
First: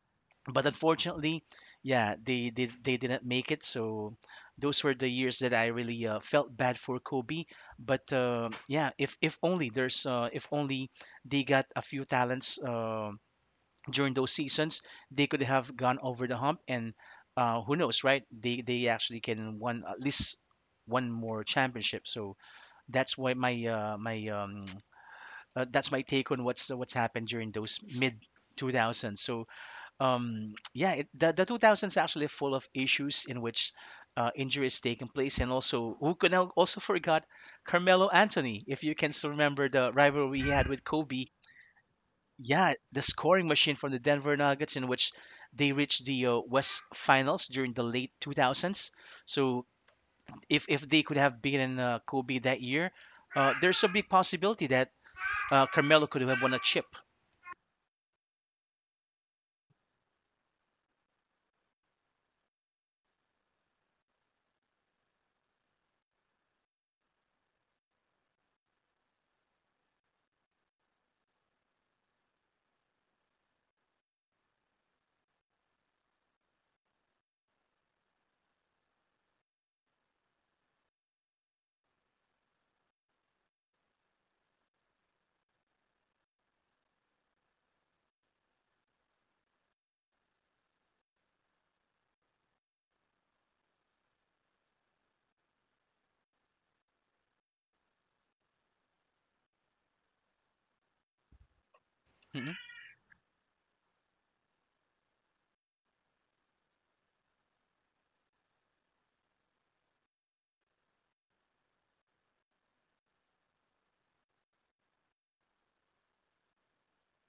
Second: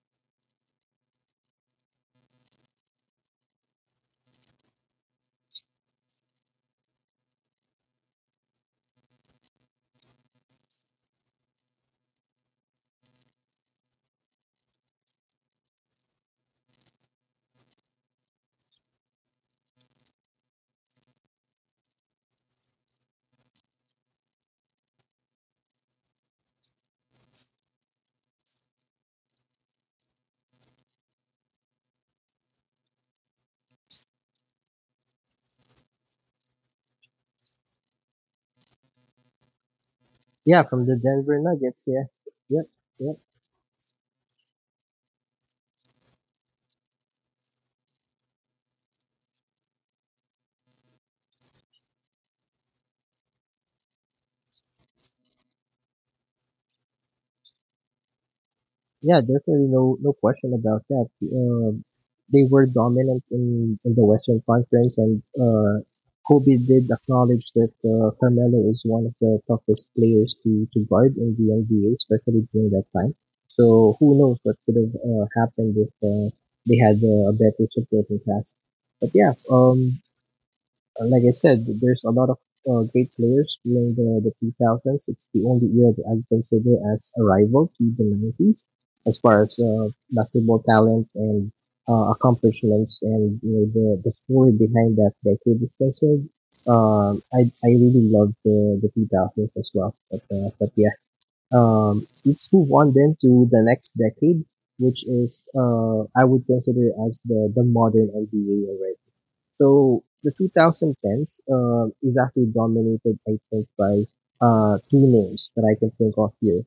B: but unfortunately, yeah, they didn't make it. So those were the years that I really felt bad for Kobe. But yeah, if only there's if only they got a few talents during those seasons, they could have gone over the hump. And who knows, right? They actually can won at least one more championship. So that's why my my that's my take on what's happened during those mid 2000s. So yeah the 2000s actually full of issues in which injuries taking place. And also, who can also forgot Carmelo Anthony, if you can still remember the rivalry he
A: Yeah,
B: had with
A: from the
B: Kobe.
A: Denver Nuggets. Yeah. Yep.
B: Yeah, the
A: Yep.
B: scoring machine from the Denver Nuggets, in which they reached the West Finals during the late 2000s. So if they could have beaten Kobe that year, there's a big possibility that Carmelo could have won a chip.
A: Yeah, definitely no question about that. Um, they were dominant in the Western Conference, and Kobe did acknowledge that Carmelo is one of the toughest players to guard in the NBA, especially during that time. So who knows what could have happened if they had a better supporting cast. But yeah, like I said, there's a lot of great players during the 2000s. It's the only era that I consider as a rival to the 90s as far as basketball talent and accomplishments and the story behind that decade is concerned. I really love the 2000s as well. But yeah,
B: Hmm.
A: let's move on then to the next decade, which is I would consider as the modern NBA already. So the 2010s is actually dominated, I think, by two names that I can think of here.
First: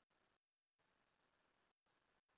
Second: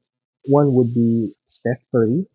A: One would be Steph Curry,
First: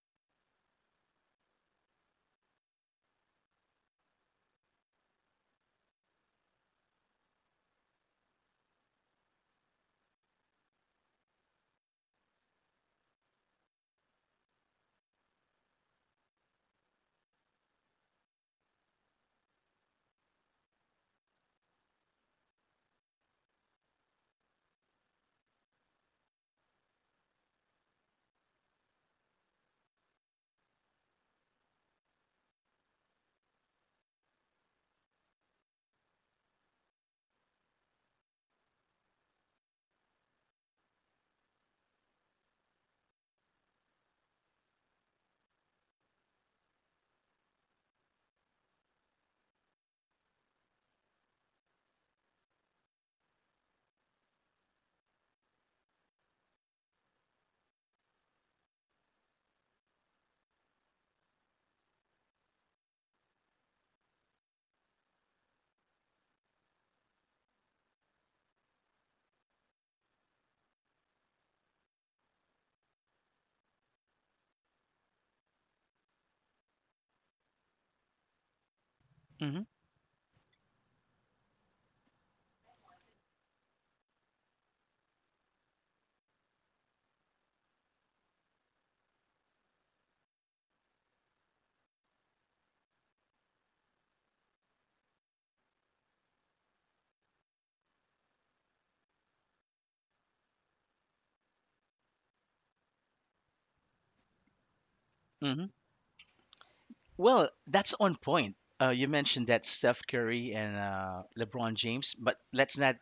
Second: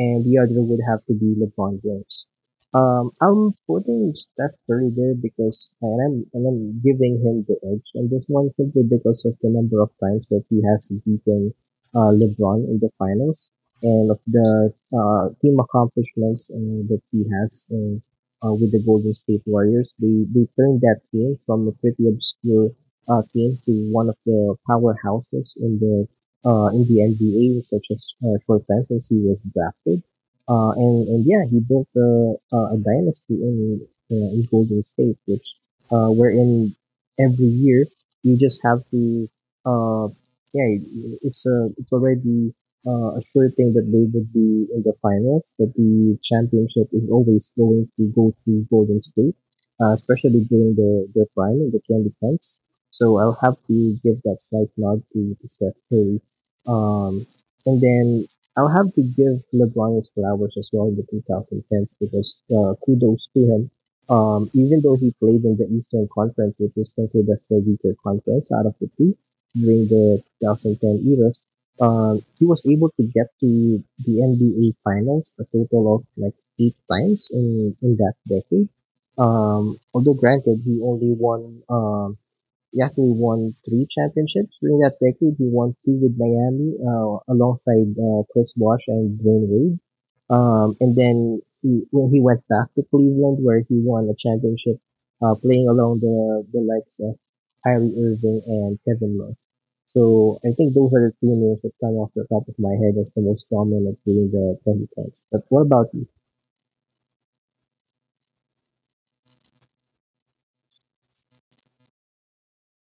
A: and the other would have to be LeBron James. I'm putting Steph Curry there because, and I'm giving him the edge on this one simply because of the number of times that he has beaten LeBron in the finals and of the team accomplishments that he has with the Golden State Warriors. They turned that team from a pretty obscure team to one of the powerhouses in the NBA, such as short Panthers, he was drafted. And yeah, he built a dynasty in Golden State, which, wherein every year you just have to, uh, yeah, it's it's already, a sure thing that they would be in the finals, that the championship is always going to go to Golden State, especially during their prime in the 2010s. So I'll have to give that slight nod to Steph Curry, um, and then I'll have to give LeBron his flowers as well in the 2010s because kudos to him. Even though he played in the Eastern Conference, which is considered the weaker conference out of the two during the 2010 eras, he was able to get to the NBA Finals a total of like 8 times in that decade. Although granted, he only won Yahoo won 3 championships during that decade. He won two with Miami alongside Chris Bosh and Dwayne Wade. And then he, when he went back to Cleveland, where he won a championship playing along the likes of Kyrie Irving and Kevin Love. So I think those are the two names that come off the top of my head as the most dominant during the 2010s. But
B: Hmm.
A: what about you?
B: Well, that's on point. You mentioned that Steph Curry and LeBron James, but let's not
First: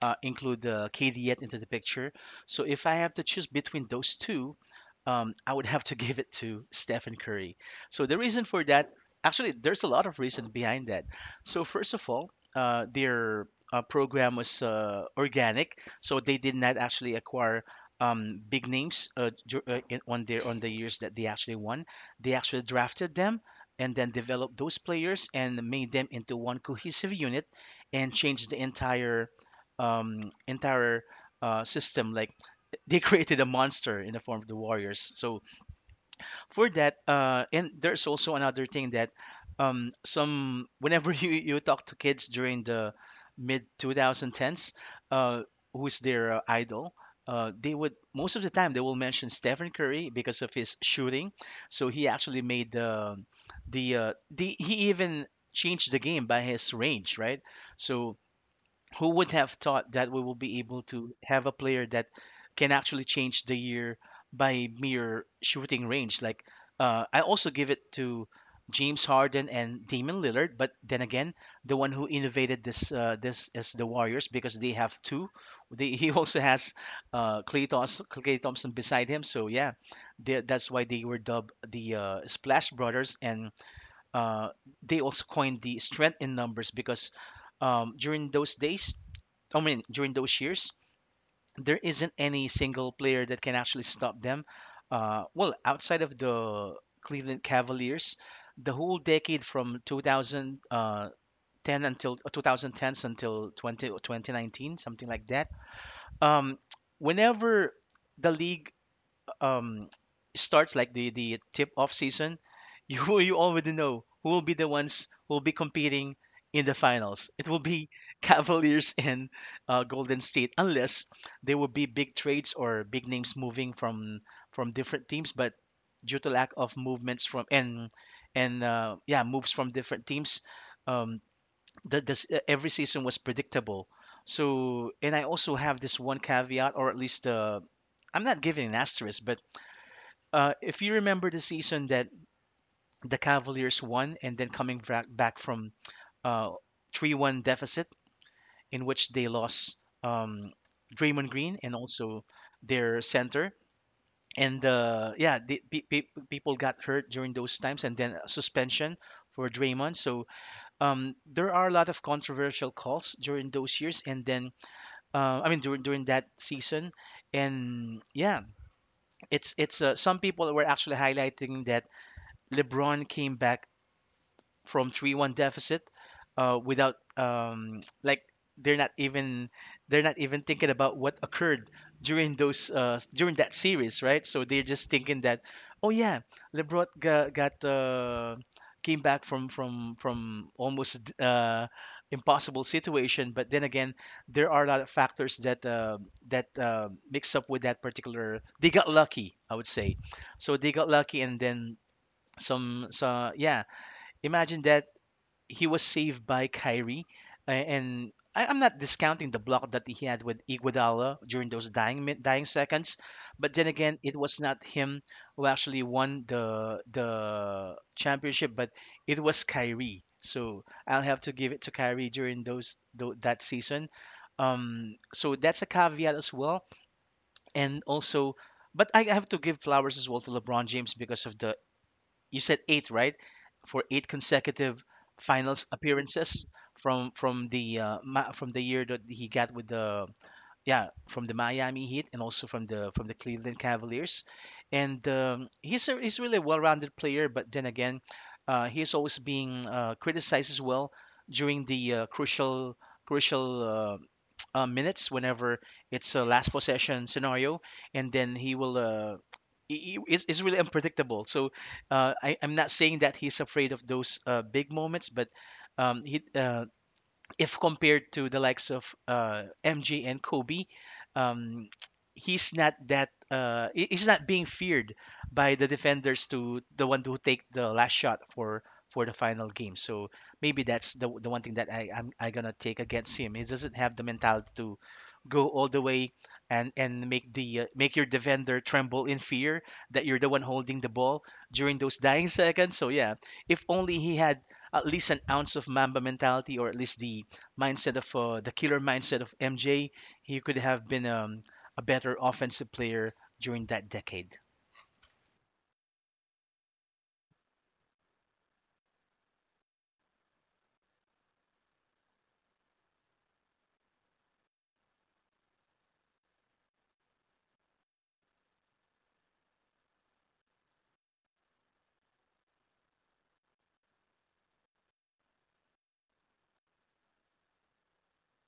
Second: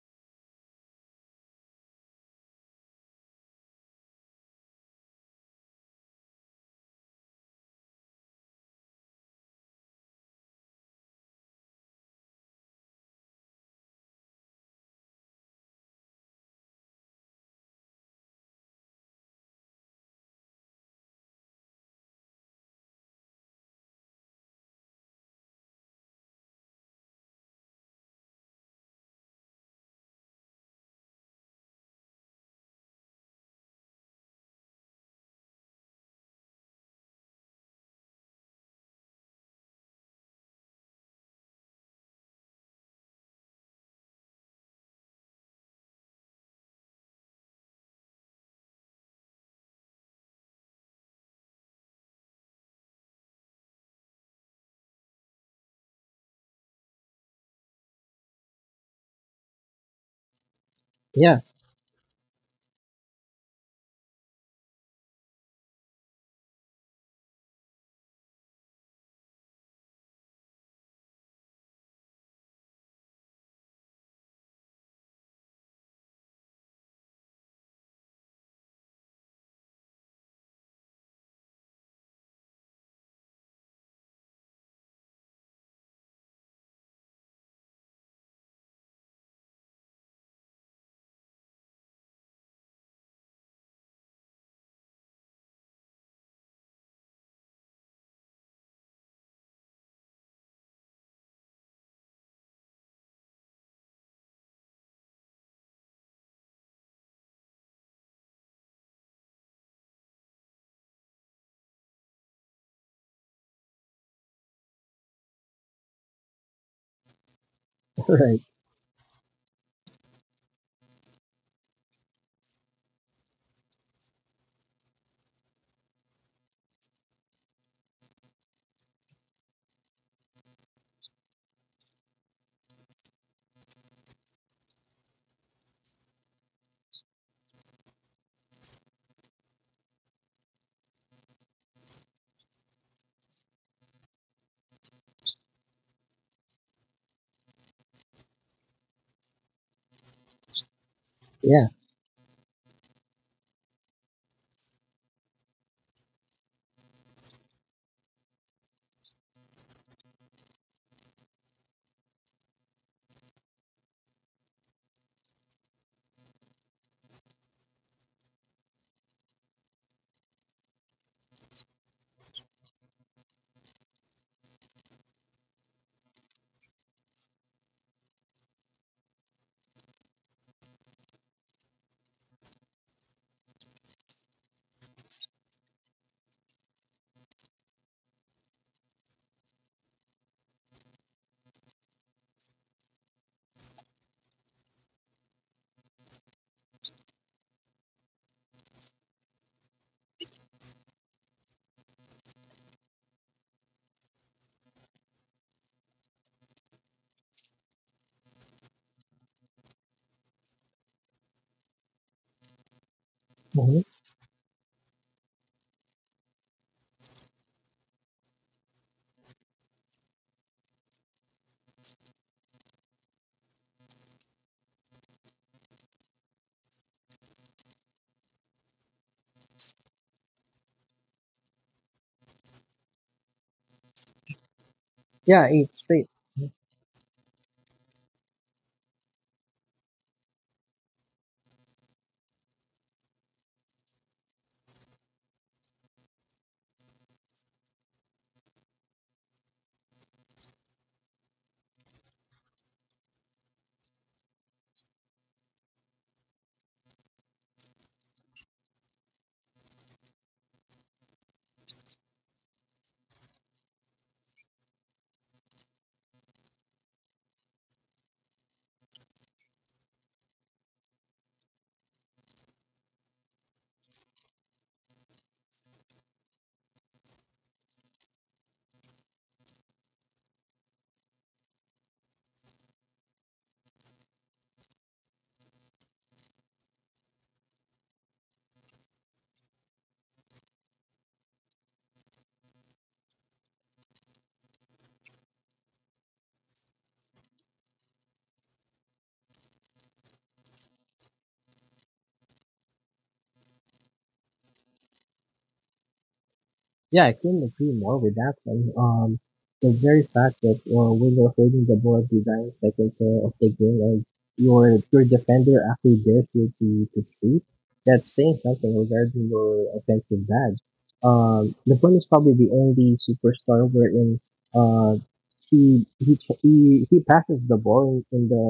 B: include KD yet into the picture. So if I have to choose between those two, I would have to give it to Stephen Curry. So the reason for that, actually, there's a lot of reason behind that. So first of all, their program was organic, so they did not actually acquire big names on their on the years that they actually won. They actually drafted them and then develop those players and made them into one cohesive unit, and change the entire entire system. Like they created a monster in the form of the Warriors. So for that and there's also another thing that some whenever you talk to kids during the mid 2010s, uh who's their idol, they would most of the time they will mention Stephen Curry because of his shooting. So he actually made the he even changed the game by his range, right? So who would have thought that we will be able to
A: Yeah,
B: have a player that can actually change the year by mere shooting range? Like, I also give it to James Harden and Damian Lillard, but then again, the one who innovated this is the Warriors because they have two. He also has Clay Thompson beside him, so yeah, that's why they were dubbed the Splash Brothers, and uh, they also coined the strength in numbers. Because during those days, I mean, during those years, there isn't any single player that can actually stop them. Well, outside of the Cleveland Cavaliers, the whole decade from 2010 until uh, 2010s until 20 2019, something like that. Um, Whenever the league um starts like the tip off season, you already know who will be the ones who will be competing in the finals. It will be
A: right.
B: Cavaliers and Golden State, unless there will be big trades or big names moving from different teams. But due to lack of movements from and yeah, moves from different teams, um, the, this every season was predictable. So and I also have this one caveat, or at least I'm not giving an asterisk, but if you remember the season that the Cavaliers won and then coming back from uh, 3-1 deficit, in which they lost um, Draymond Green
A: Yeah.
B: and also their center. And yeah, people got hurt during those times, and then a suspension for Draymond. So there are a lot of controversial calls during those years, and then I mean, during that season. And yeah, it's some people were actually highlighting that LeBron came back from 3-1 deficit without like they're not even they're not even thinking about what occurred during those during that series, right? So they're just thinking that oh yeah, LeBron got came back from almost impossible situation. But then again, there are a lot of factors that mix up with that particular. They got lucky, I would say. So they got lucky, and then some so yeah, imagine that he was saved by Kyrie, and I'm not discounting the block that he had with Iguodala during those dying seconds. But then
A: Mm-hmm.
B: again, it was not him who actually won the championship, but it was Kyrie, so I'll have to give it to Kyrie during that season. So that's a caveat as well. And also, but I have to give flowers as well to LeBron James because of the, you said eight, right? For eight consecutive
A: Yeah,
B: finals
A: it's great.
B: appearances from the from the year that he got with the, yeah, from the Miami Heat, and also from the Cleveland Cavaliers. And he's really a well-rounded player. But then again, he's always being criticized as well during the crucial crucial uh, minutes whenever it's a last possession scenario, and then he will. Is really unpredictable. So I'm not saying that he's afraid of those big moments, but um, he, uh, if compared to the likes of MJ and Kobe, um, he's not that he's not being feared by the defenders to the one who take the last shot for the final game. So maybe that's the one thing that I gonna take against him. He doesn't have the mentality to go all the way, and make your defender tremble in fear that you're the one holding the ball during those dying seconds. So yeah, if only he had at least an ounce of Mamba mentality, or at least the killer mindset of MJ, he could have been a better offensive player during that decade.
A: Yeah, I couldn't agree more with that one. The very fact that when you're holding the ball at the dying seconds of the game and your defender actually dares you to shoot, that's saying something regarding your offensive badge. LeBron is probably the only superstar wherein uh, he passes the ball in the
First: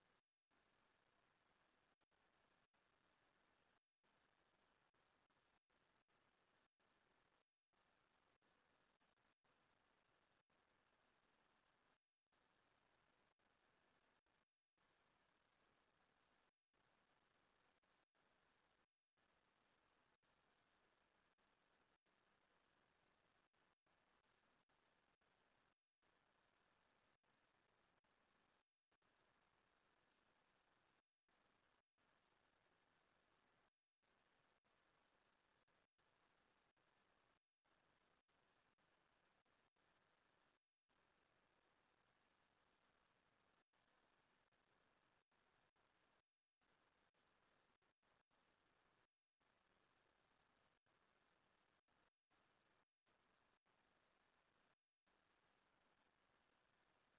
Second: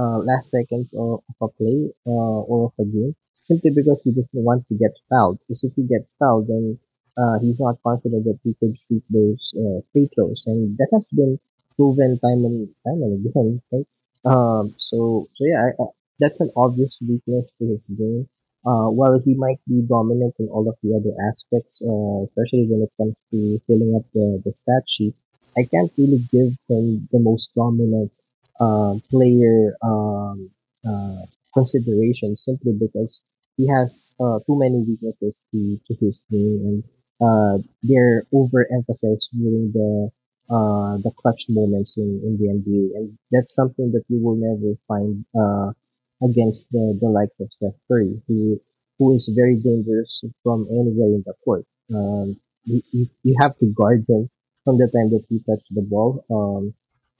A: last seconds of a play or of a game simply because he doesn't want to get fouled. Because if he gets fouled, then he's not confident that he could shoot those free throws, and that has been proven time and time and again. Right? Um, so so yeah, I, I, that's an obvious weakness to his game. While he might be dominant in all of the other aspects, especially when it comes to filling up the stat sheet, I can't really give him the most dominant player uh, consideration simply because he has too many weaknesses to his game and uh, their overemphasis during the clutch moments in the NBA, and that's something that you will never find against the likes of Steph Curry, who is very dangerous from anywhere in the court. Um, you have to guard him from the time that he touches the ball um,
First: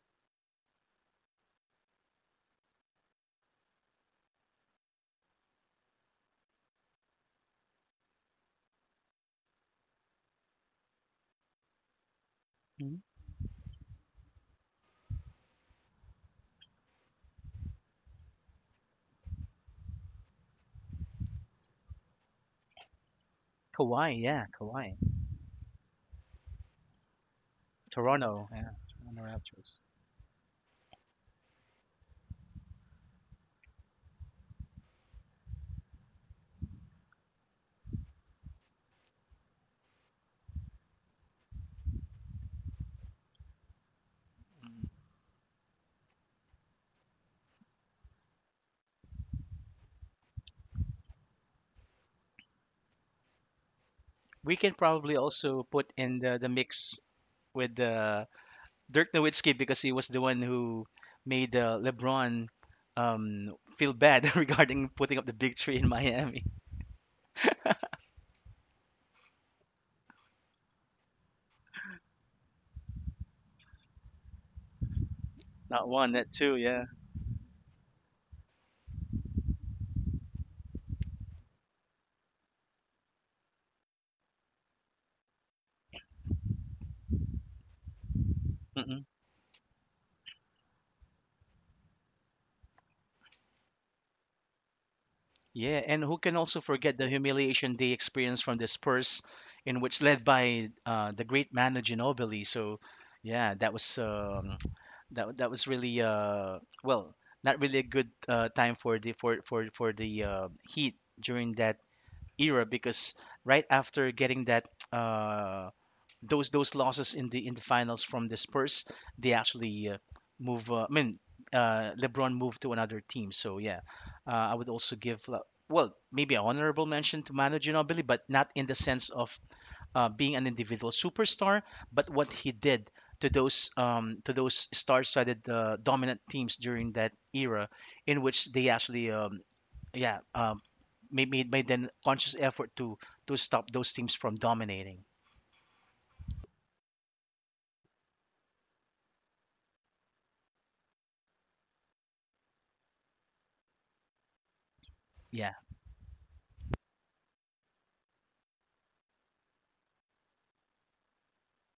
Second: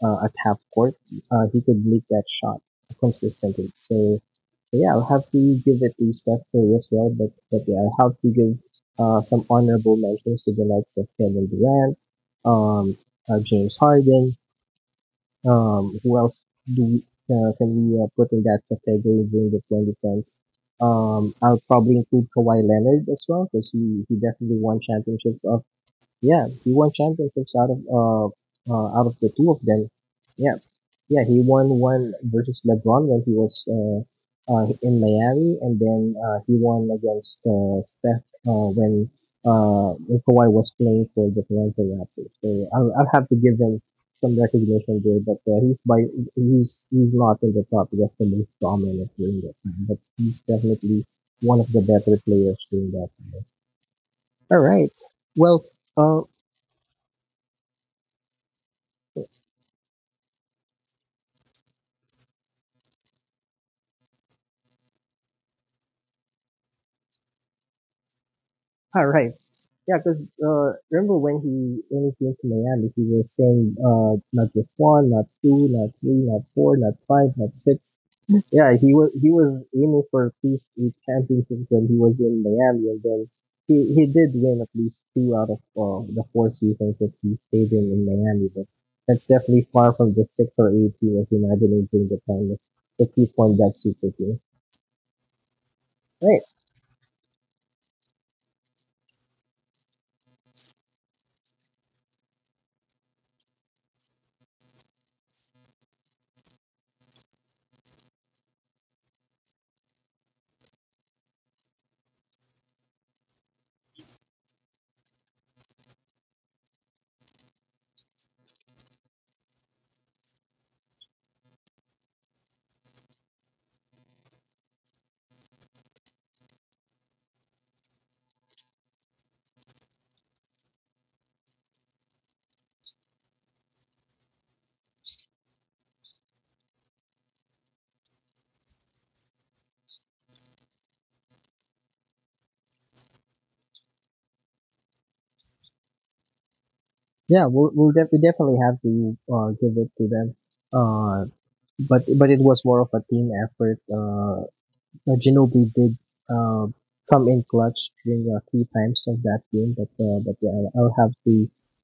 A: uh, at half court. He could make that shot consistently. So yeah, I'll have to give it to Steph Curry as well, but yeah, I'll have to give some honorable mentions to the likes of Kevin Durant, um,
B: Mhm.
A: James Harden. Who else do we, can we put in that category during the 2010s? I'll probably include Kawhi Leonard as well because he
B: Kawhi, yeah,
A: definitely won
B: Kawhi.
A: championships of yeah he won championships
B: Toronto, yeah,
A: out of
B: Toronto
A: the two of
B: Raptors.
A: them. Yeah, yeah, he won one versus LeBron when he was in Miami, and then he won against Steph when Kawhi was playing for the Toronto Raptors. I'll have to give him some
B: Mm.
A: recognition there, but he's not in the top just the most dominant during that time, but he's definitely one of the better players during that time.
B: We
A: All
B: can
A: right,
B: probably also
A: well,
B: put in
A: all
B: the mix with Dirk Nowitzki, because he was the one who made LeBron feel bad regarding putting up the big three in Miami.
A: right. Yeah, because remember when he came to Miami, he was saying not just one, not two,
B: Not
A: not
B: one,
A: three,
B: not
A: not
B: two,
A: four,
B: yeah.
A: not five, not six. Yeah, he was aiming for at least eight championships when he was in Miami, and then he did win at least two out of the four seasons that he stayed in Miami. But that's definitely far from the six or eight he was imagining during the time that he formed that super team.
B: Yeah, and who can
A: Right?
B: also forget the humiliation they experienced from the Spurs, in which led by the great Manu Ginobili. So yeah, that was really well, not really a good time for the Heat during that era, because right after getting that uh, those losses in the finals from the Spurs, they actually move. I mean, LeBron moved to another team. So yeah, I would also give, well, maybe an honorable mention to Manu Ginobili, but not in the sense of being an individual superstar, but what he did to those star-studded dominant teams during that era, in which they actually yeah um, made an conscious effort to stop those teams from dominating.
A: Yeah, we definitely have to give it to them, uh, but it was more of a team effort.
B: Yeah.
A: Ginobili did uh, come in clutch during three times of that game, but yeah,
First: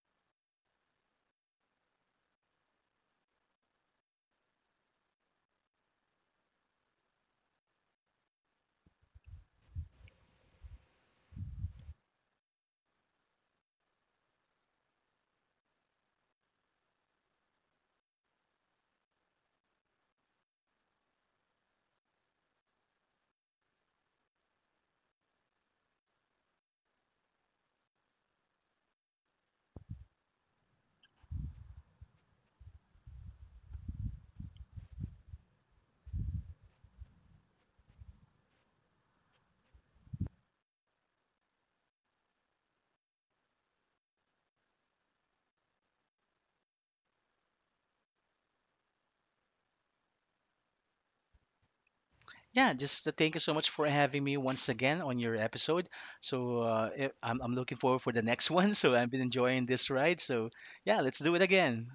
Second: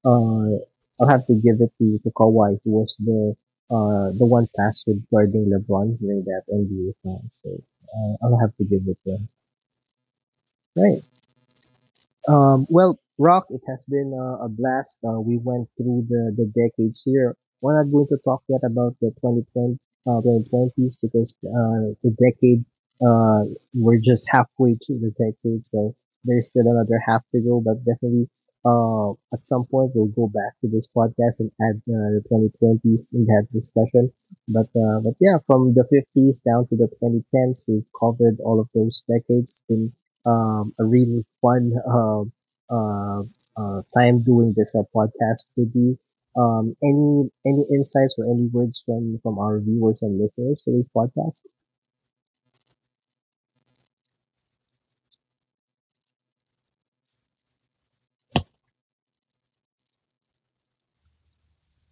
A: uh, I'll have to give it to Kawhi, who was the one tasked with guarding LeBron during that NBA time. So I'll have to give it to him. Right. Well, Rock, it has been a blast. We went through the decades here. We're not going to talk yet about the 2020, uh, 2020s because uh, we're just halfway through the decade, so there's still another half to go, but definitely uh, at some point we'll go back to this podcast and add the 2020s in that discussion. But yeah, from the 50s down to the 2010s, we've covered all of those decades. Been a really fun uh, time doing this podcast with you. Any insights or any words from our viewers and listeners to this podcast?
B: Yeah, just thank you so much for having me once again on your episode. So I'm looking forward for the next one. So I've been enjoying this ride. So yeah, let's do it again.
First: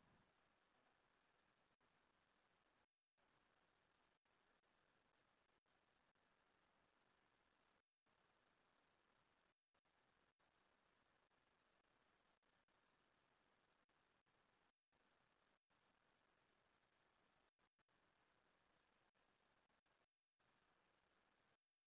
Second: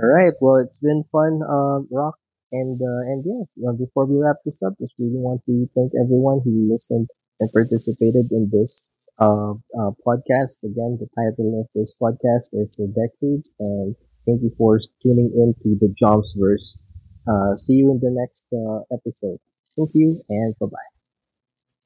A: All right. Well, it's been fun, Rock, and yeah. Well, before we wrap this up, just really want to thank everyone who listened and participated in this podcast. Again, the title of this podcast is The Decades, and thank you for tuning in to the Jobsverse. See you in the next episode. Thank you, and bye